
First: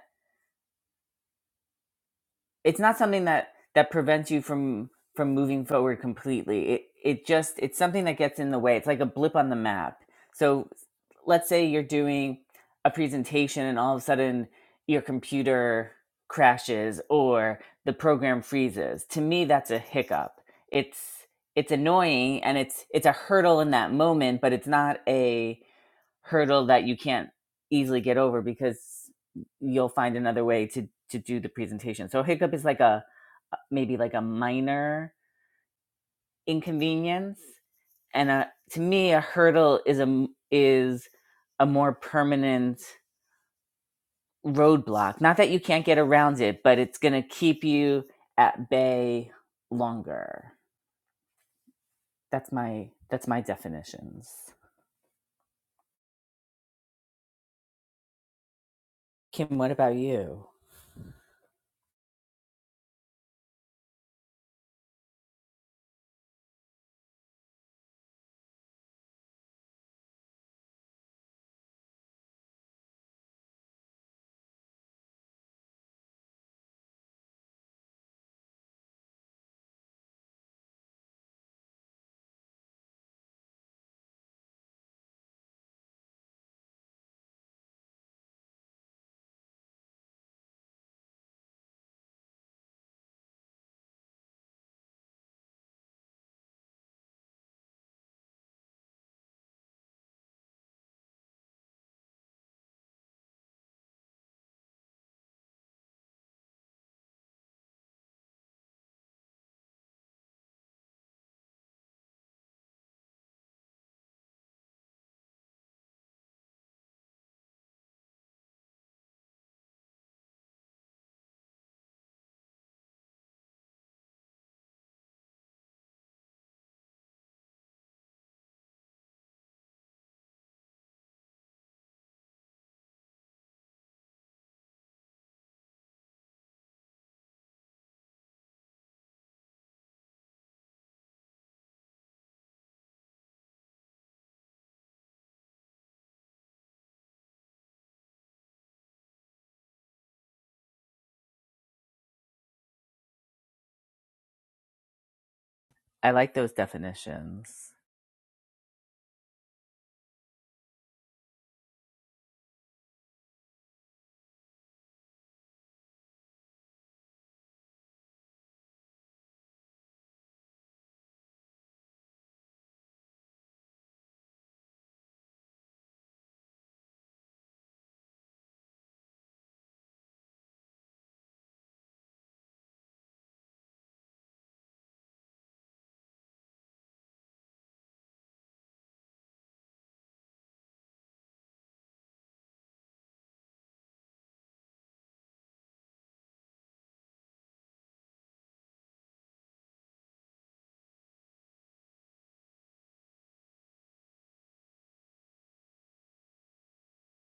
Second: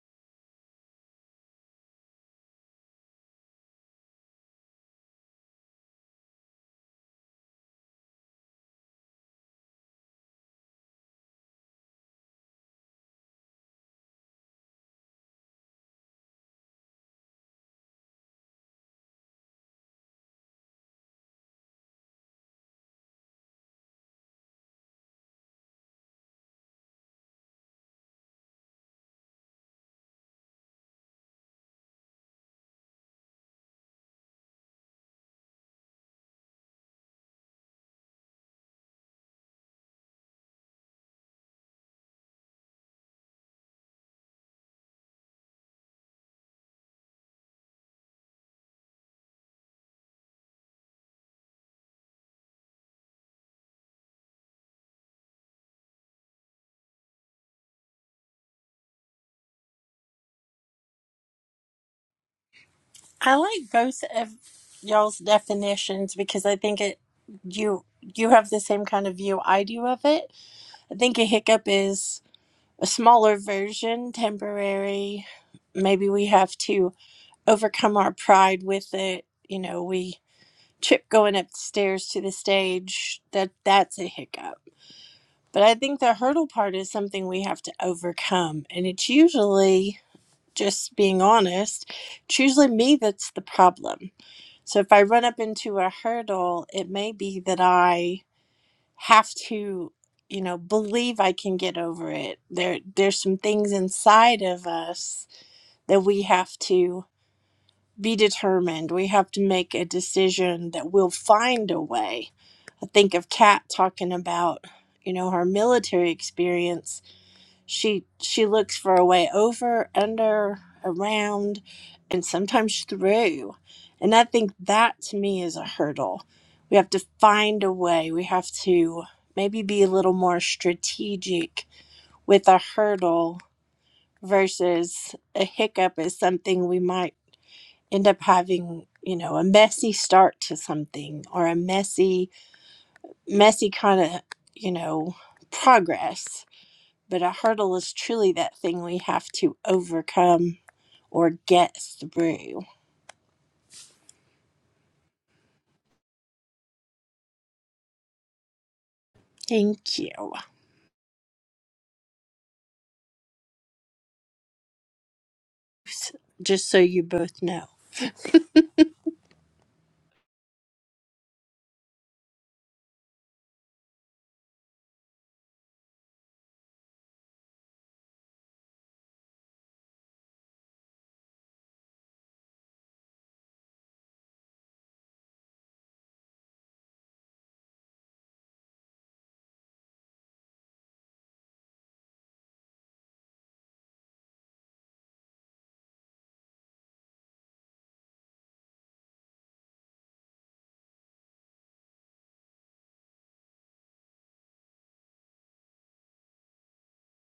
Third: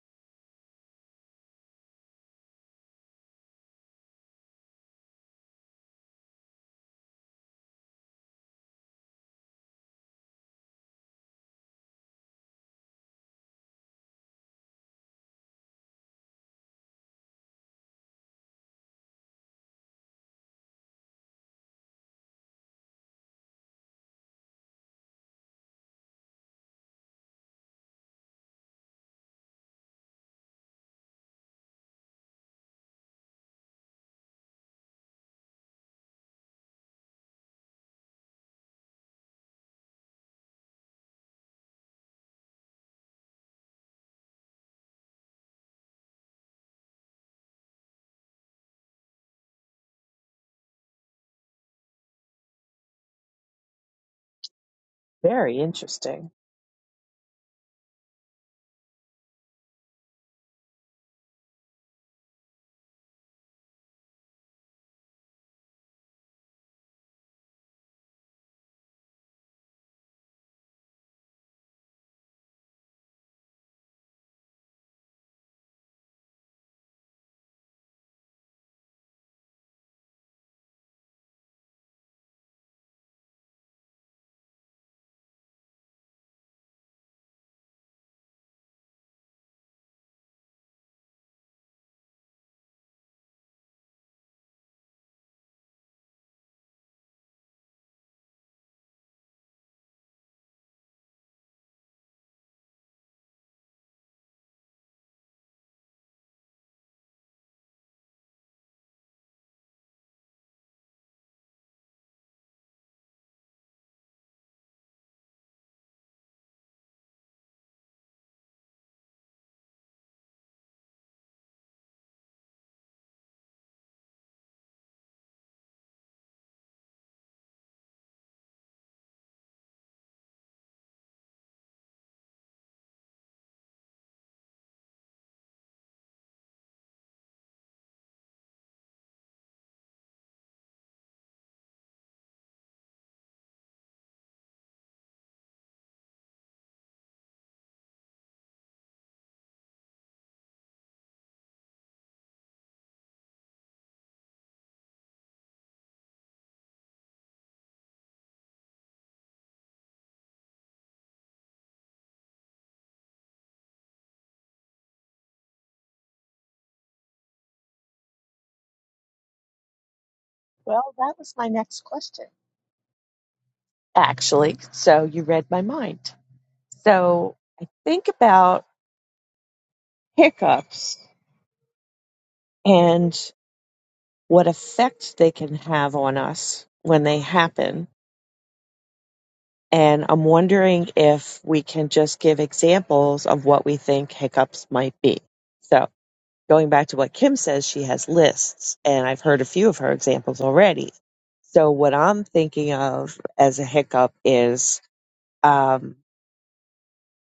A: it's not something that that prevents you from from moving forward completely it it just it's something that gets in the way it's like a blip on the map so let's say you're doing a presentation and all of a sudden your computer crashes or the program freezes to me that's a hiccup it's it's annoying and it's it's a hurdle in that moment but it's not a hurdle that you can't easily get over because you'll find another way to to do the presentation. So hiccup is like a maybe like a minor inconvenience and a, to me a hurdle is a is a more permanent roadblock. Not that you can't get around it, but it's going to keep you at bay longer. That's my that's my definitions.
B: Very interesting.
A: Kim, what about you?
C: I like both of y'all's definitions because I think it you you have the same kind of view I do of it. I think a hiccup is a smaller version, temporary. Maybe we have to overcome our pride with it. You know, we trip going up the stairs to the stage. That that's a hiccup But I think the hurdle part is something we have to overcome. And it's usually, just being honest, it's usually me that's the problem. So if I run up into a hurdle, it may be that I have to, you know, believe I can get over it. There there's some things inside of us that we have to be determined. We have to make a decision that we'll find a way. I think of Kat talking about, you know, her military experience she she looks for a way over under around and sometimes through and i think that to me is a hurdle we have to find a way we have to maybe be a little more strategic with a hurdle versus a hiccup is something we might end up having you know a messy start to something or a messy messy kind of you know progress but a hurdle is truly that thing we have to overcome or get through.
A: I like those definitions.
C: Thank you. Just so you both know.
B: Well, that was my next question. actually. So you read my mind. So I think about hiccups and what effect they can have on us when they happen. And I'm wondering if we can just give examples of what we think hiccups might be. So going back to what Kim says, she has lists, and I've heard a few of her examples already. So what I'm thinking of as a hiccup is, um,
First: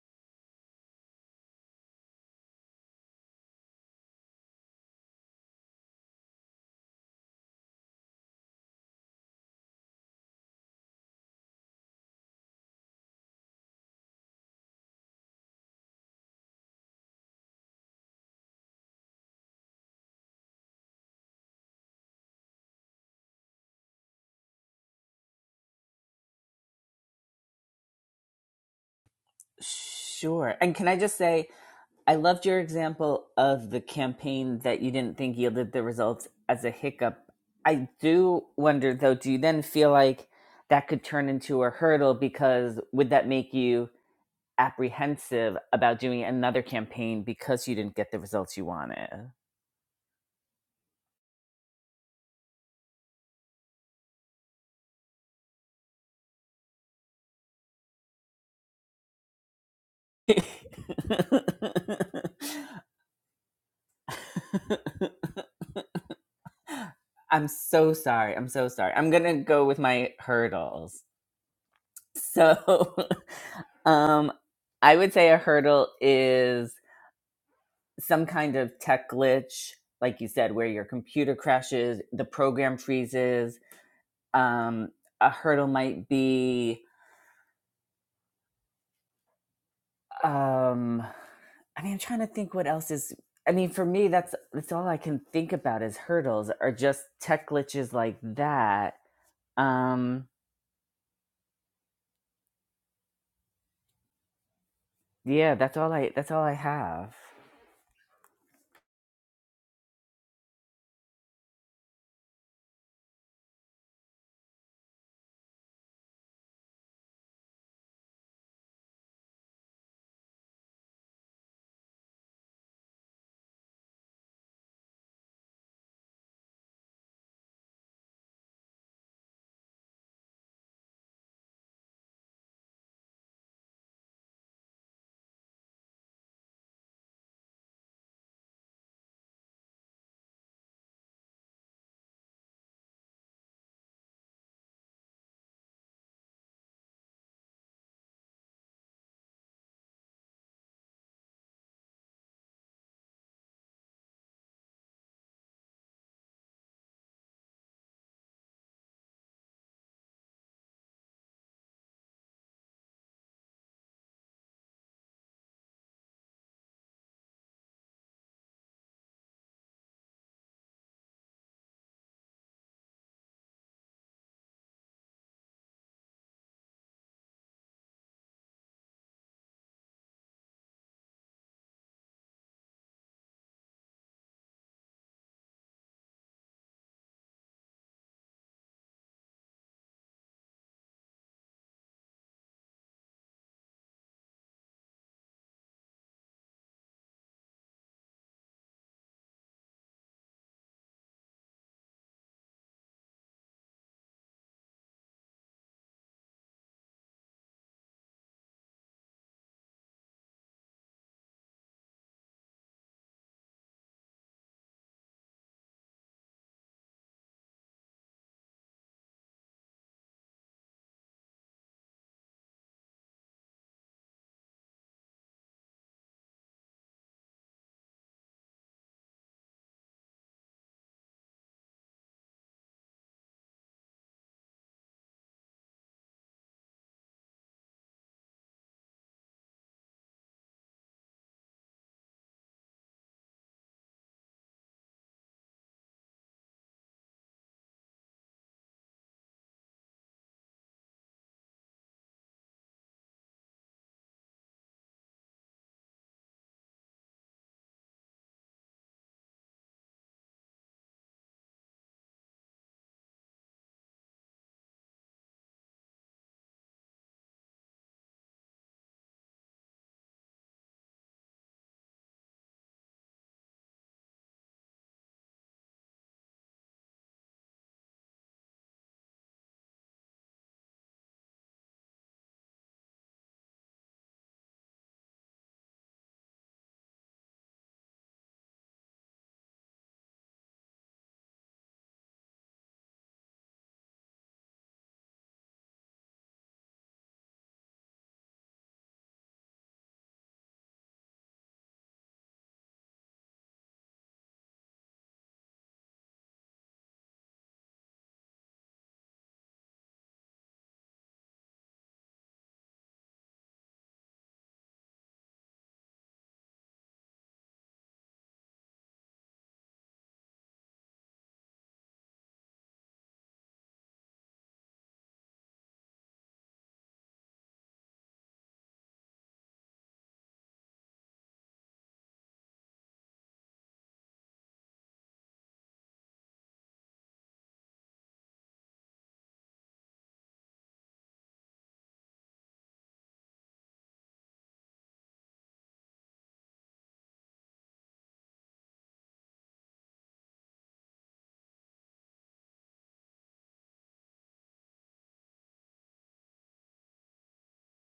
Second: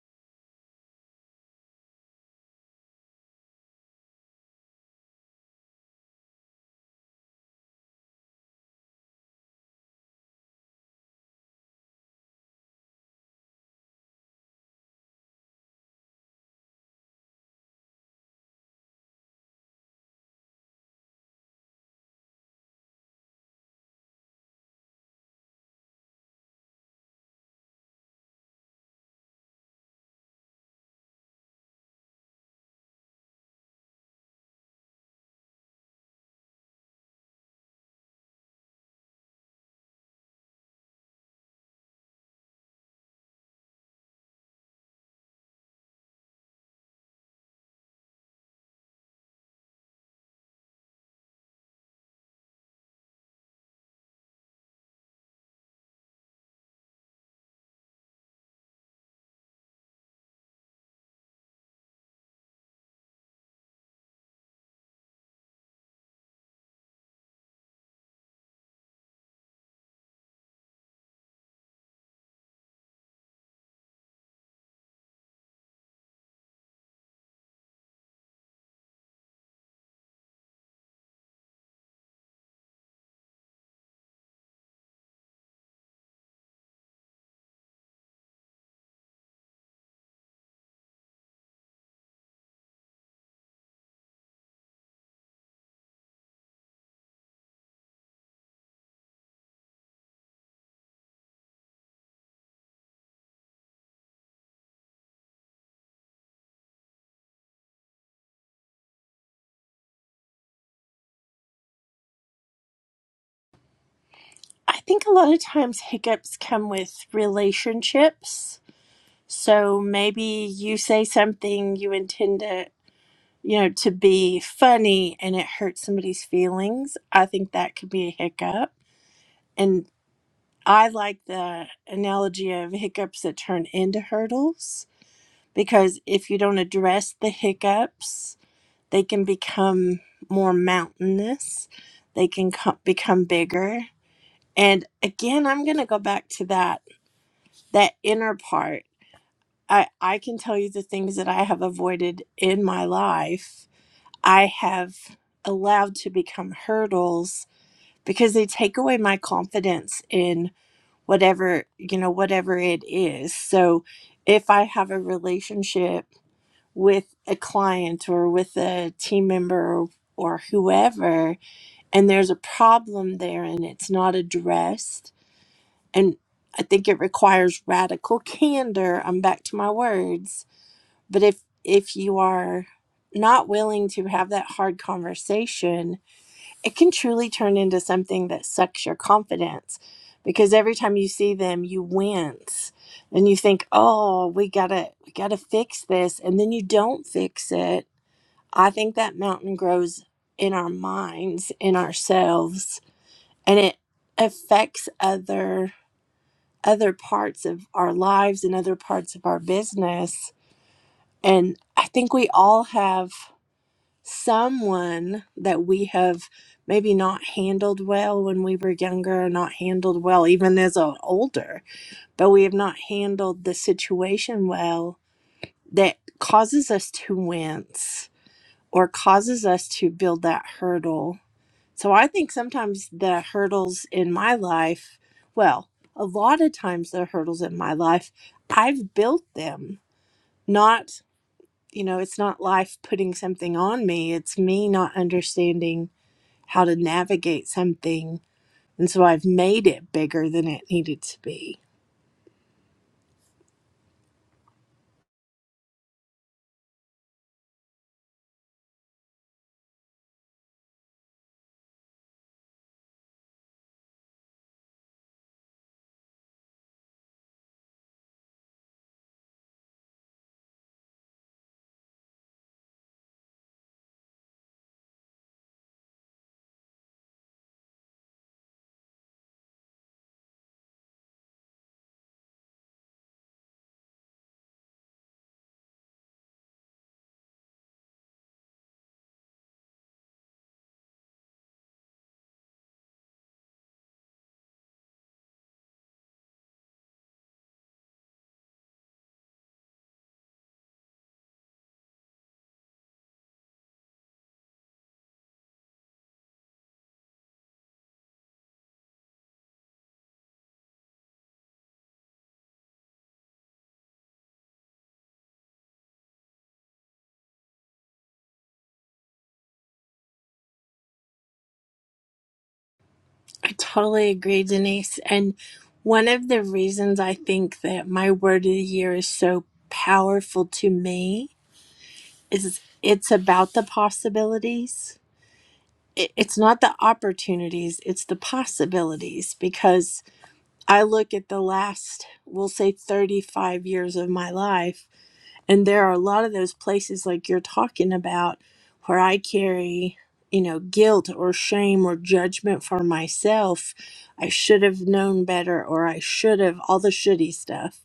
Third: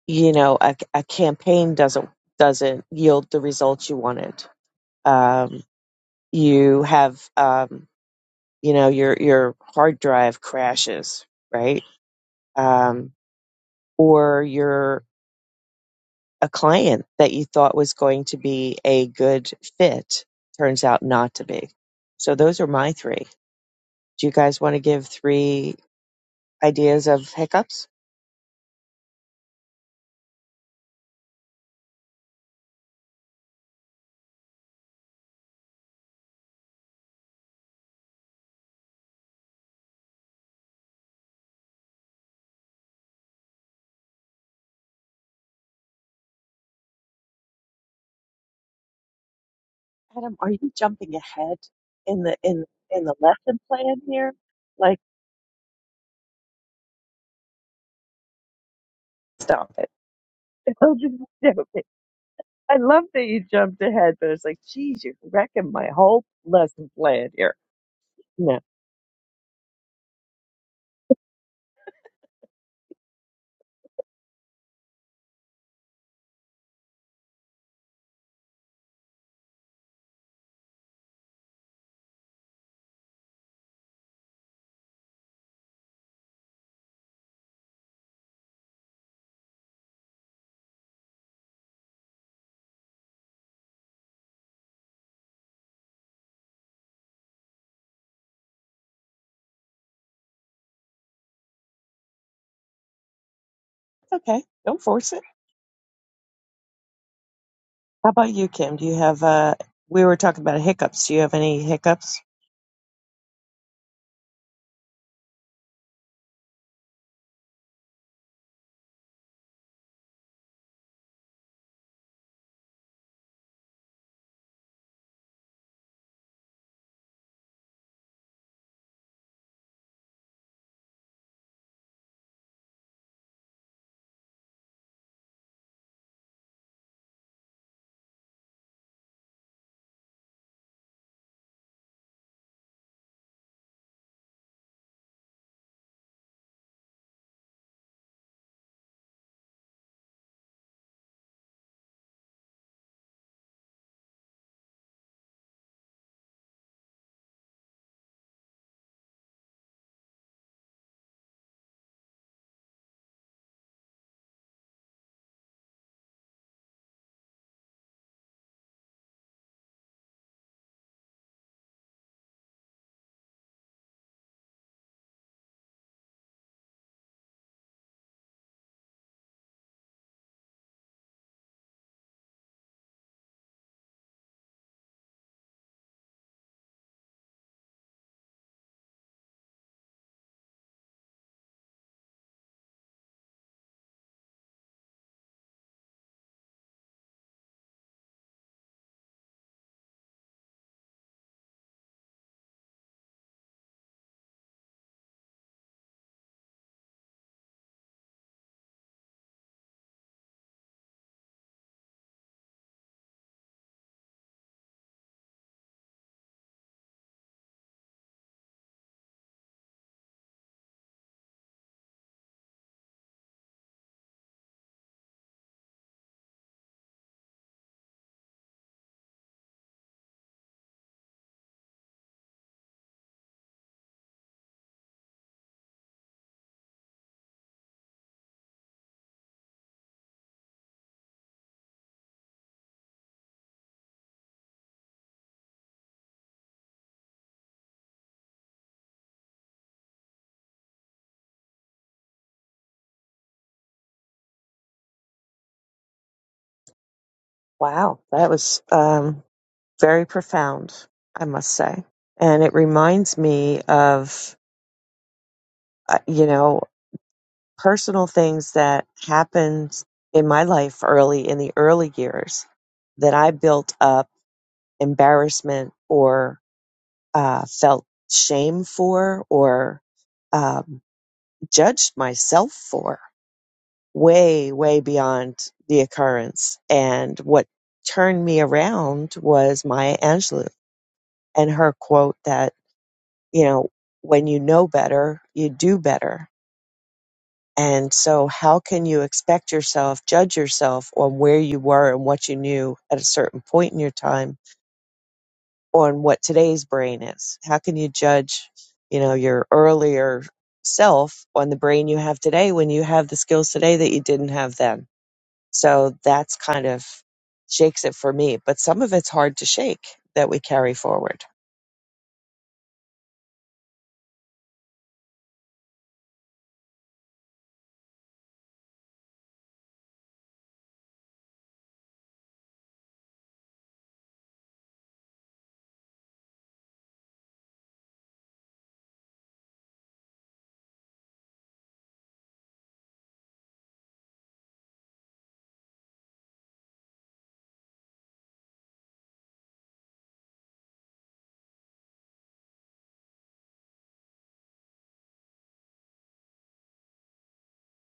B: you know a, a campaign doesn't doesn't yield the results you wanted um, you have um, you know your your hard drive crashes right um, or you're a client that you thought was going to be a good fit turns out not to be so those are my three do you guys want to give three ideas of hiccups
A: Sure. And can I just say, I loved your example of the campaign that you didn't think yielded the results as a hiccup. I do wonder, though, do you then feel like that could turn into a hurdle? Because would that make you apprehensive about doing another campaign because you didn't get the results you wanted?
B: adam are you jumping ahead in the in in the lesson plan here like stop it
A: (laughs)
B: Children with dopamine. (laughs) I love that you jumped ahead, but it's like, geez, you're wrecking my whole lesson plan
A: I'm
B: here.
A: so sorry. I'm
B: No,
A: so sorry. I'm going to go with my hurdles. So. (laughs) Um, I would say a hurdle is some kind of tech glitch, like you said, where your computer crashes, the program freezes. Um, a hurdle might be, um, I mean, I'm trying to think what else is. I mean, for me, that's that's all I can think about is hurdles or just tech glitches like that. Um,
B: it's okay, don't force it.
A: yeah, that's all I that's all I have.
B: How about you, Kim? Do you have? Uh, we were talking about hiccups. Do you have any hiccups?
C: I think a lot of times hiccups come with relationships. So maybe you say something you intend to, you know, to be funny and it hurts somebody's feelings. I think that could be a hiccup. And I like the analogy of hiccups that turn into hurdles because if you don't address the hiccups, they can become more mountainous they can co- become bigger and again i'm going to go back to that that inner part i i can tell you the things that i have avoided in my life i have allowed to become hurdles because they take away my confidence in whatever you know whatever it is so if i have a relationship with a client or with a team member or whoever and there's a problem there and it's not addressed and i think it requires radical (laughs) candor i'm back to my words but if if you are not willing to have that hard conversation it can truly turn into something that sucks your confidence because every time you see them you wince and you think oh we gotta we gotta fix this and then you don't fix it i think that mountain grows in our minds in ourselves and it affects other other parts of our lives and other parts of our business and i think we all have someone that we have maybe not handled well when we were younger or not handled well even as a older but we have not handled the situation well that causes us to wince or causes us to build that hurdle So I think sometimes the hurdles in my life, well, a lot of times the hurdles in my life, I've built them. Not, you know, it's not life putting something on me, it's me not understanding how to navigate something. And so I've made it bigger than it needed to be.
B: Wow, that was um, very profound, I must say, and it reminds me of uh, you know personal things that happened in my life early in the early years that I built up embarrassment or. uh, felt shame for or um, judged myself for way, way beyond the occurrence. And what turned me around was Maya Angelou and her quote that, you know, when you know better, you do better. And so, how can you expect yourself, judge yourself on where you were and what you knew at a certain point in your time on what today's brain is. How can you judge, you know, your earlier self on the brain you have today when you have the skills today that you didn't have then? So that's kind of shakes it for me. But some of it's hard to shake that we carry forward.
C: I totally agree, Denise. And one of the reasons I think that my word of the year is so powerful to me is it's about the possibilities it- it's not the opportunities, it's the possibilities. Because I look at the last, we'll say 35 years of my life, and there are a lot of those places like you're talking about where I carry, you know, guilt or shame or judgment for myself. I should have known better, or I should have, all the shitty stuff.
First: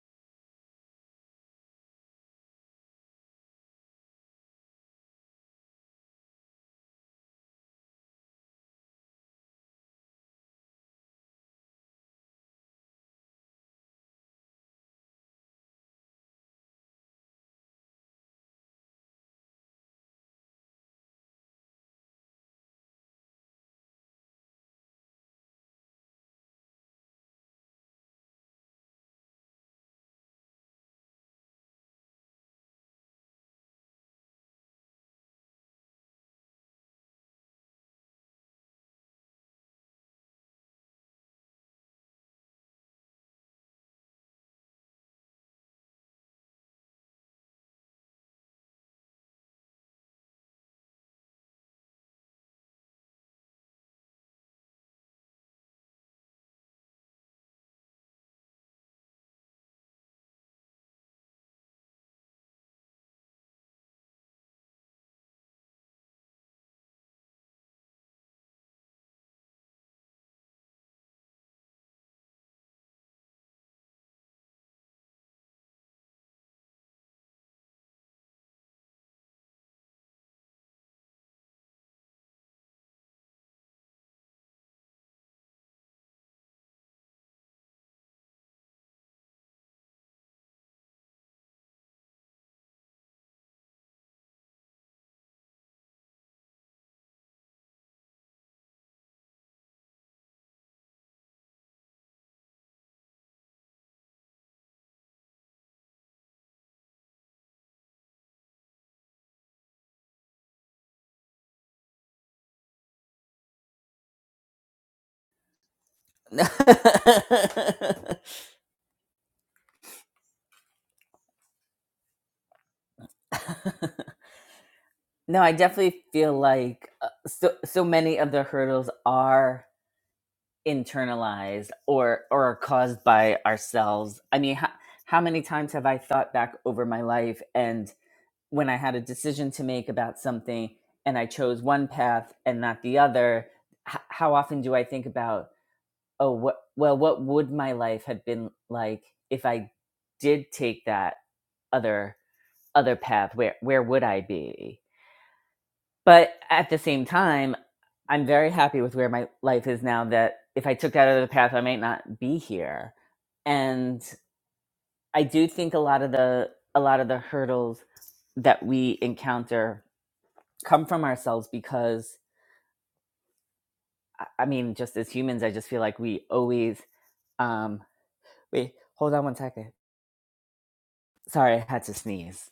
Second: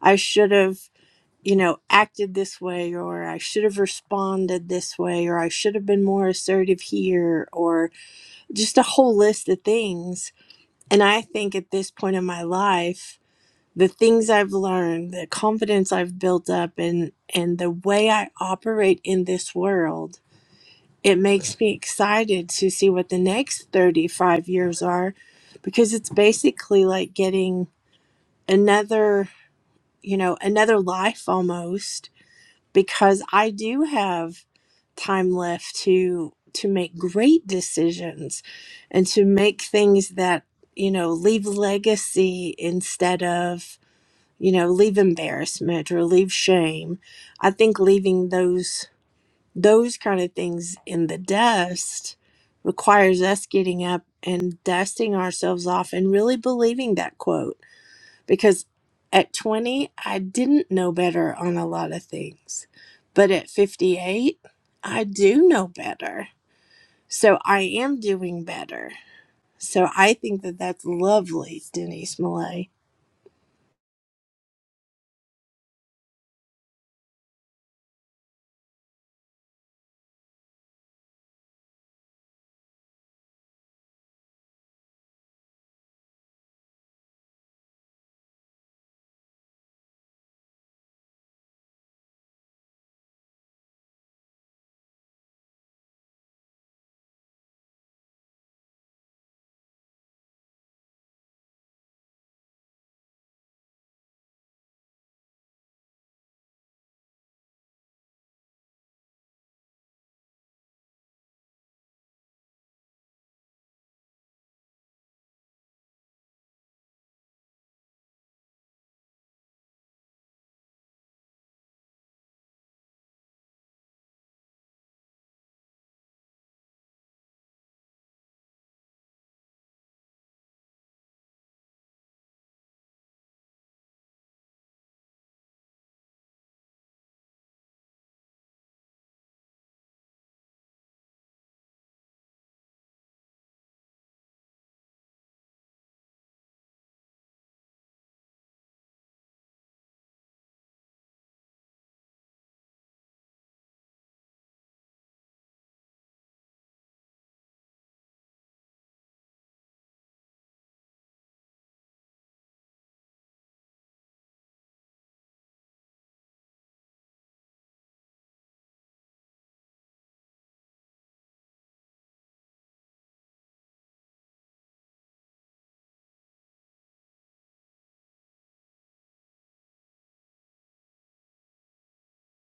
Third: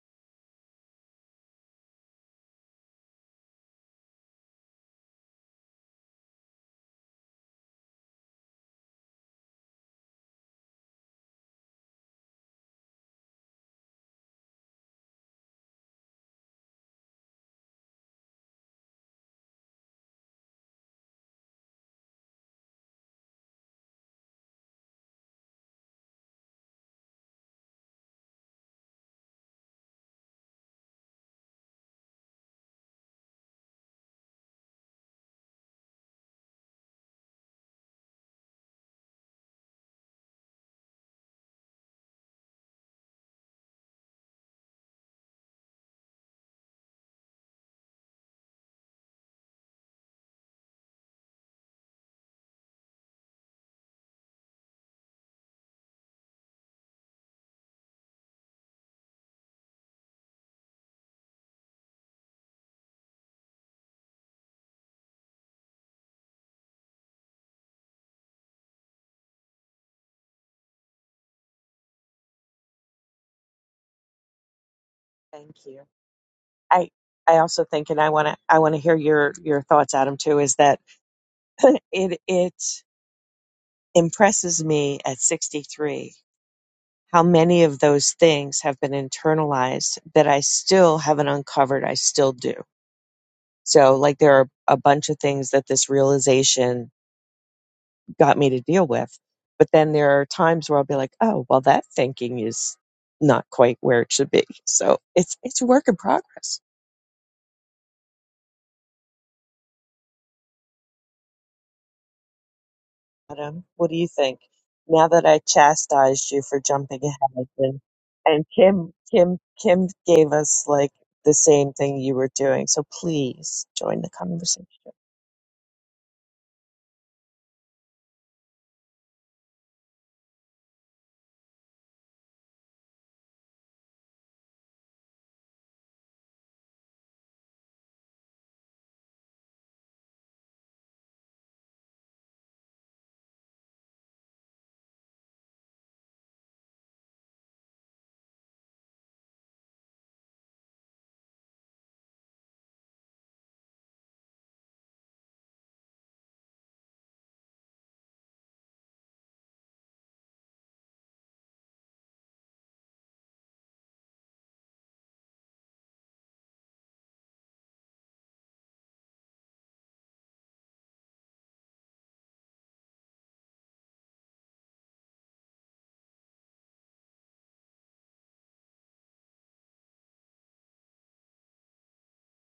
C: I should have. You know, acted this way, or I should have responded this way, or I should have been more assertive here, or just a whole list of things. And I think at this point in my life, the things I've learned, the confidence I've built up and and the way I operate in this world, it makes me excited to see what the next 35 years are because it's basically like getting another, you know, another life almost because I do have time left to to make great decisions and to make things that you know leave legacy instead of you know leave embarrassment or leave shame i think leaving those those kind of things in the dust requires us getting up and dusting ourselves off and really believing that quote because at 20, I didn't know better on a lot of things. But at 58, I do know better. So I am doing better. So I think that that's lovely, Denise Millay.
B: Thank you. I I also think, and I want to I want to hear your your thoughts, Adam, too. Is that (laughs) it it impresses me at 63 how many of those things have been internalized that I still haven't uncovered. I still do. So, like, there are a bunch of things that this realization got me to deal with. But then there are times where I'll be like, oh, well, that thinking is not quite where it should be. So it's it's a work in progress. Adam, what do you think? Now that I chastised you for jumping ahead and, and Kim Kim Kim gave us like the same thing you were doing. So please
A: (laughs)
B: join the conversation.
A: No, I definitely feel like uh, so so many of the hurdles are internalized or or are caused by ourselves. I mean, how, how many times have I thought back over my life and when I had a decision to make about something and I chose one path and not the other, h- how often do I think about, oh, what well, what would my life have been like if I did take that other other path? Where where would I be? But at the same time, I'm very happy with where my life is now that if I took that other path, I might not be here. And I do think a lot of the a lot of the hurdles that we encounter come from ourselves because I I mean, just as humans, I just feel like we always um wait, hold on one second. Sorry, I had to sneeze.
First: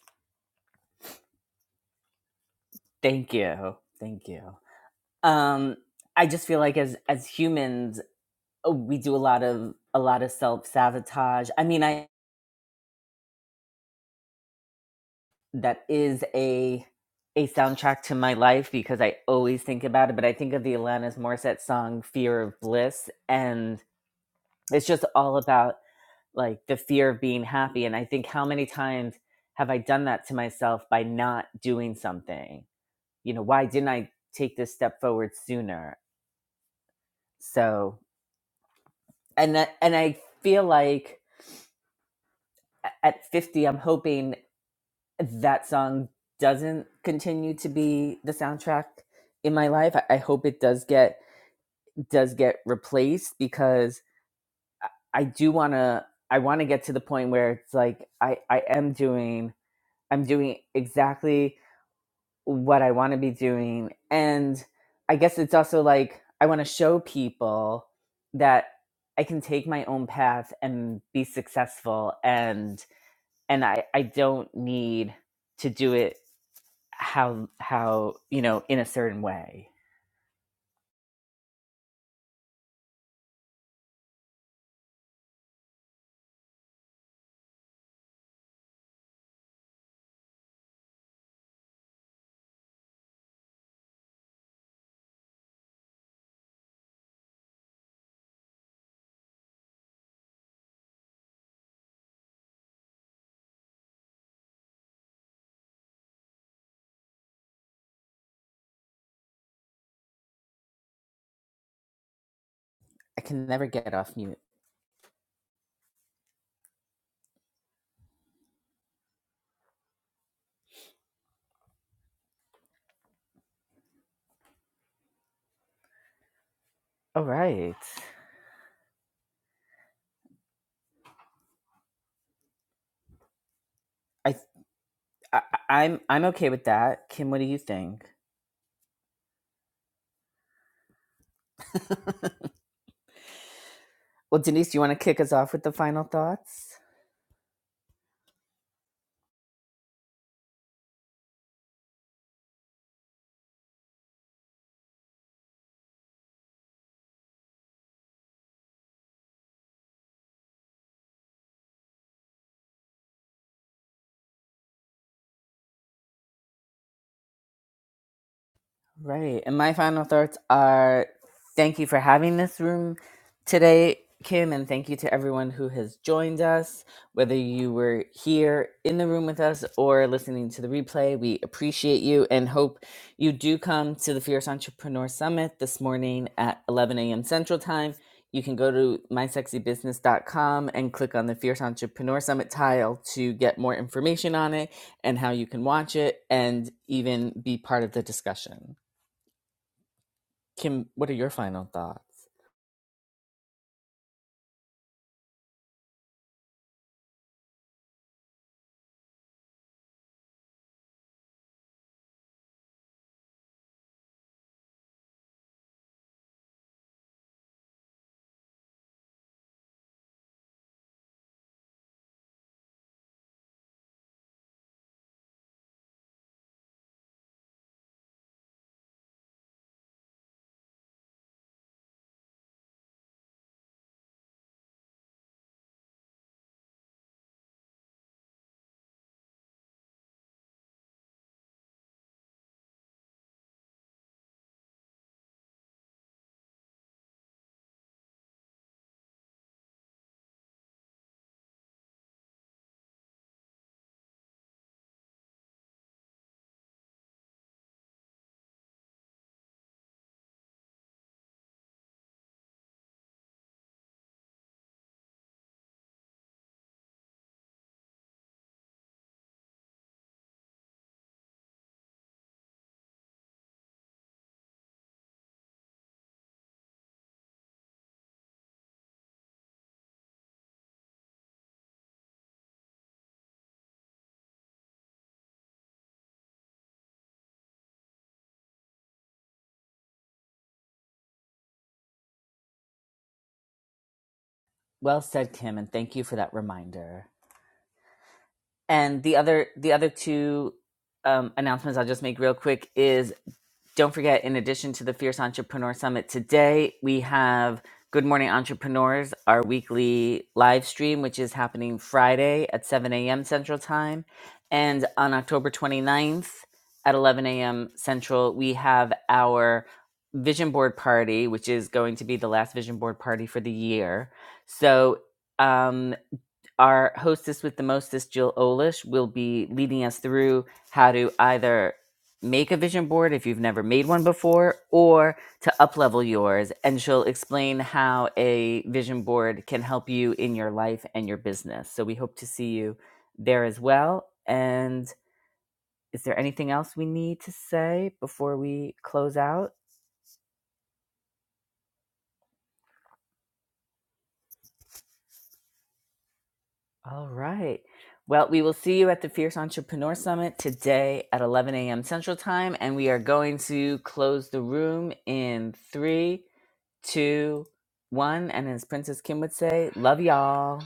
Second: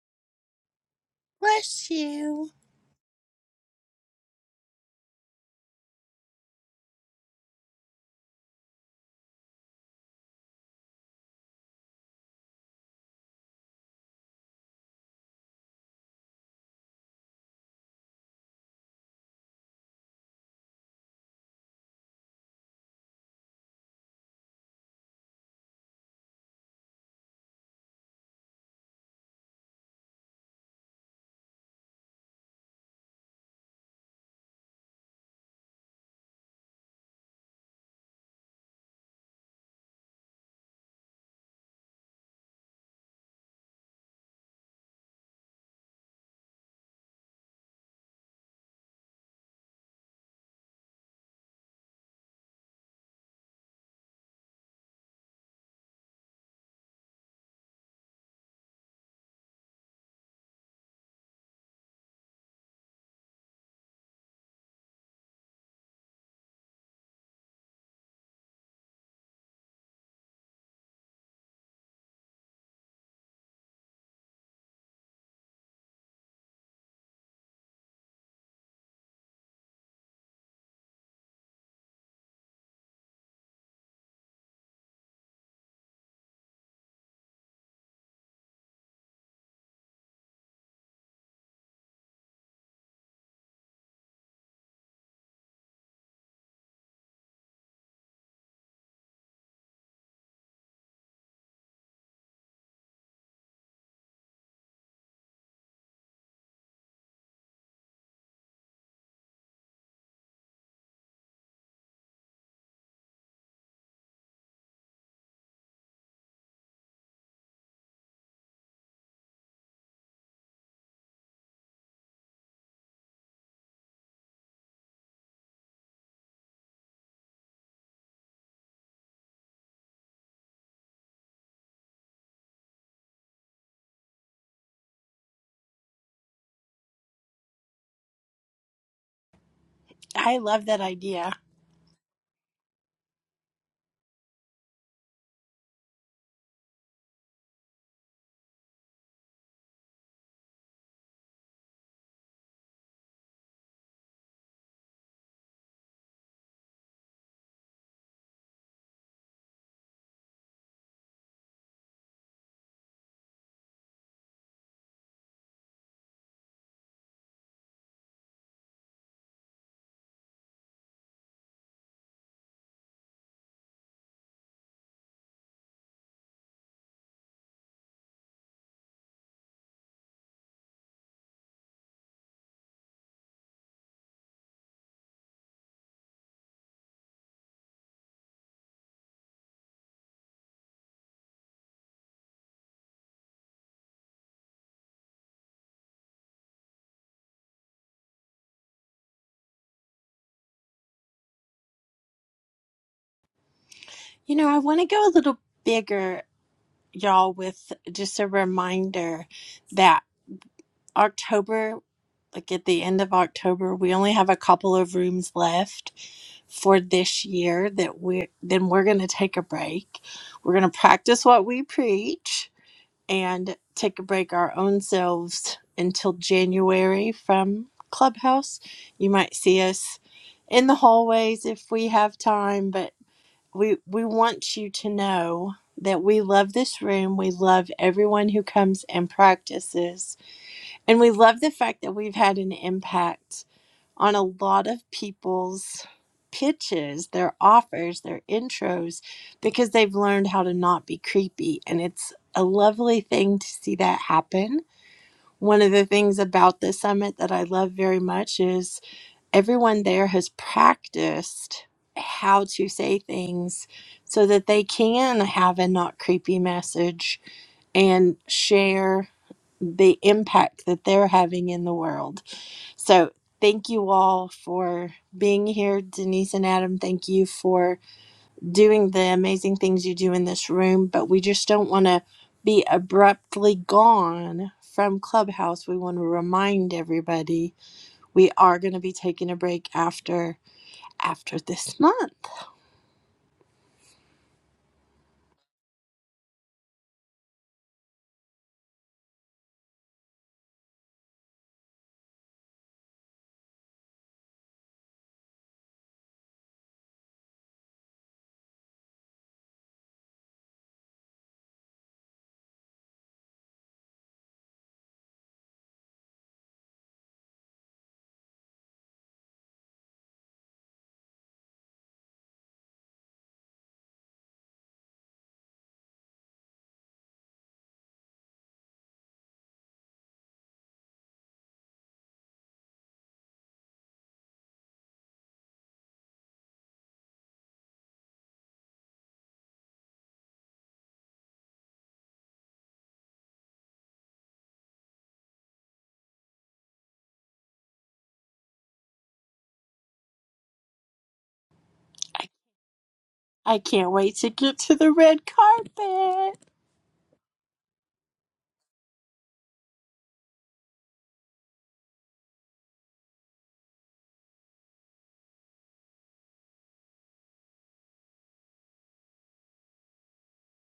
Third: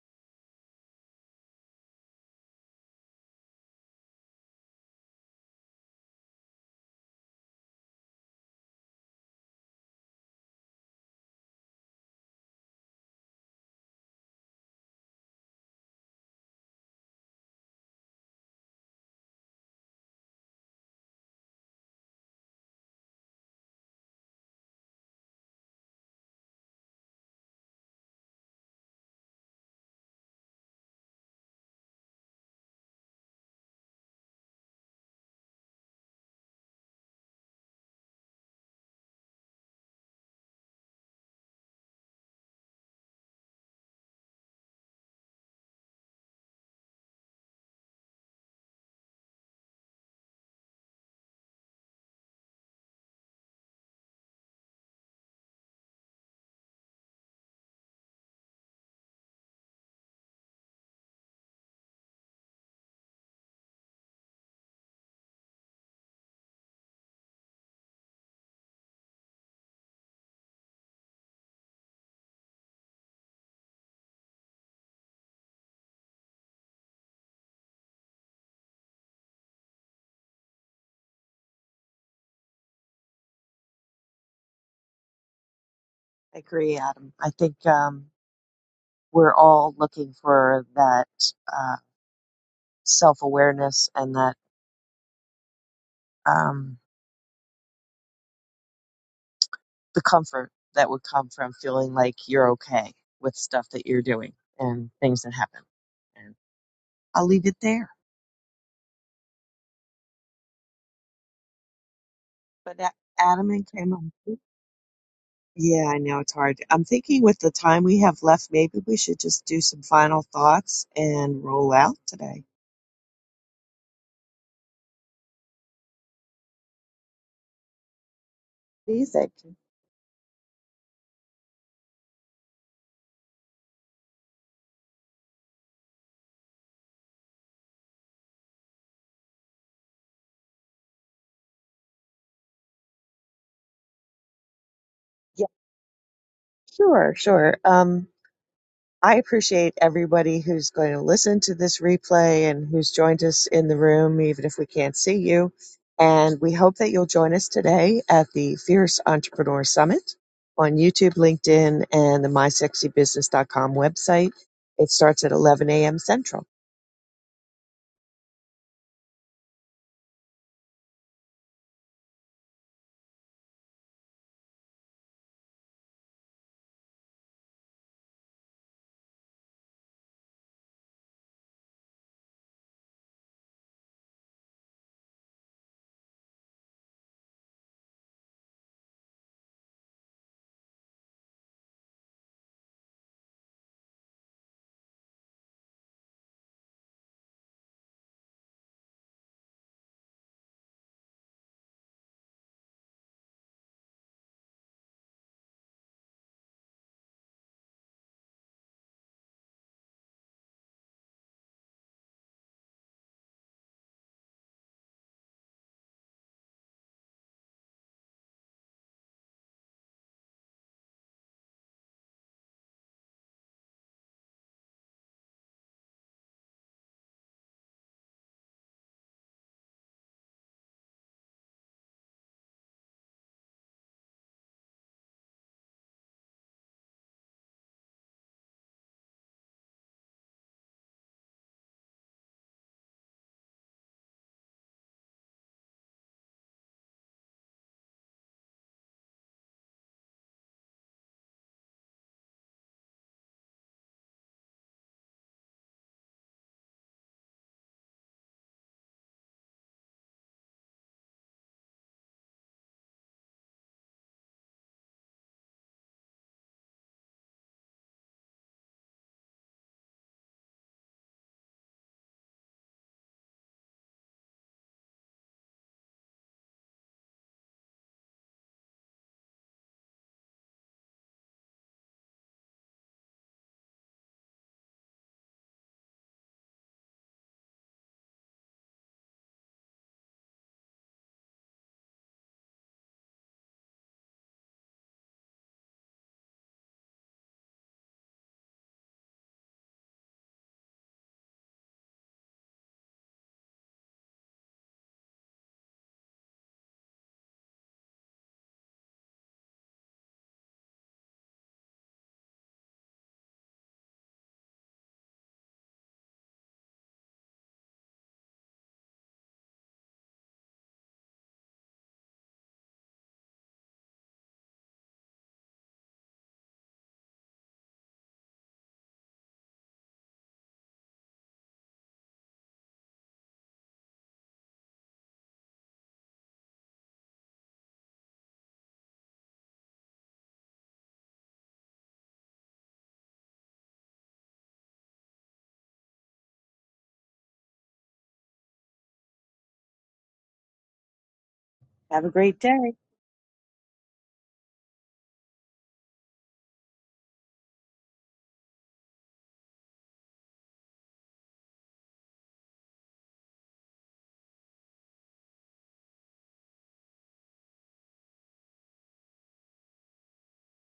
C: Bless you.
A: Thank you. Thank you. Um I just feel like as as humans oh, we do a lot of a lot of self sabotage. I mean, I that is a a soundtrack to my life because I always think about it. But I think of the Alanis Morissette song "Fear of Bliss," and it's just all about like the fear of being happy. And I think how many times have I done that to myself by not doing something? You know, why didn't I take this step forward sooner? So, and that, and I feel like at 50 i'm hoping that song doesn't continue to be the soundtrack in my life. I, I hope it does get does get replaced because I do wanna I wanna get to the point where it's like I, I am doing I'm doing exactly what I wanna be doing. And I guess it's also like I wanna show people that I can take my own path and be successful and and I, I don't need to do it how how you know in a certain way.
B: I agree, Adam. I think um, we're all looking for that uh, self awareness and that um, the comfort that would come from feeling like you're okay with stuff that you're doing and things that happen. And I'll leave it there. But A-
A: I can
B: Adam
A: never
B: and Kim,
A: get off
B: I'm-
A: mute.
B: yeah, I know it's hard. I'm thinking with the time we have left, maybe we should just do some final thoughts and roll out today.
A: All right,
B: Please,
A: I, I I'm I'm okay with that. Kim, what do you think?
C: I love that idea.
A: Well, Denise, do you want to kick us
B: Yeah,
A: off with the final thoughts?
B: sure, sure. Um, I appreciate everybody who's going to listen to this replay and who's joined us in the room, even if we can't see you. And we hope that you'll join us today at the Fierce Entrepreneur Summit on YouTube, LinkedIn, and the my sexy business dot com website. It starts at 11 a.m. Central.
A: Right. And my final thoughts are thank you for having this room today, Kim, and thank you to everyone who has joined us. Whether you were here in the room with us or listening to the replay, we appreciate you and hope you do come to the Fierce Entrepreneur Summit this morning at 11 a.m. Central Time. You can go to my sexy business dot com and click on the Fierce Entrepreneur Summit tile to get more information on it and how you can watch it and even be part of the discussion. Kim, what are your final thoughts?
C: You know, I want to go a little bigger, y'all, with just a reminder that October, like at the end of October, we only have a couple of rooms left for this year that we then we're going to take a break we're going to practice what we preach and take a break our own selves until january from clubhouse you might see us in the hallways if we have time but we we want you to know that we love this room we love everyone who comes and practices and we love the fact that we've had an impact on a lot of people's pitches, their offers, their intros, because they've learned how to not be creepy. And it's a lovely thing to see that happen. One of the things about the summit that I love very much is everyone there has practiced how to say things so that they can have a not creepy message and share the impact that they're having in the world so thank you all for being here. Denise and Adam, thank you for doing the amazing things you do in this room, but we just don't want to be abruptly gone from Clubhouse. We want to remind everybody we are going to be taking a break after after this month.
A: Well said, Kim, and thank you for that reminder. And the other the other two um, announcements I'll just make real quick is Don't forget, in addition to the Fierce Entrepreneur Summit today, we have Good Morning Entrepreneurs, our weekly live stream, which is happening Friday at 7 a.m. Central Time. And on October twenty ninth at 11 a.m. Central, we have our vision board party, which is going to be the last vision board party for the year. So, um, our hostess with the mostest, Jill Olish, will be leading us through how to either make a vision board if you've never made one before or to uplevel yours and she'll explain how a vision board can help you in your life and your business. So we hope to see you there as well and is there anything else we need to say before we close out?
B: Have a
C: I,
B: great day.
C: I can't wait to get to the red carpet.
A: All right. Well, we will see you at the Fierce Entrepreneur Summit today at 11 a.m. Central Time, and we are going to close the room in three, two, one. And as Princess Kim would say, love y'all.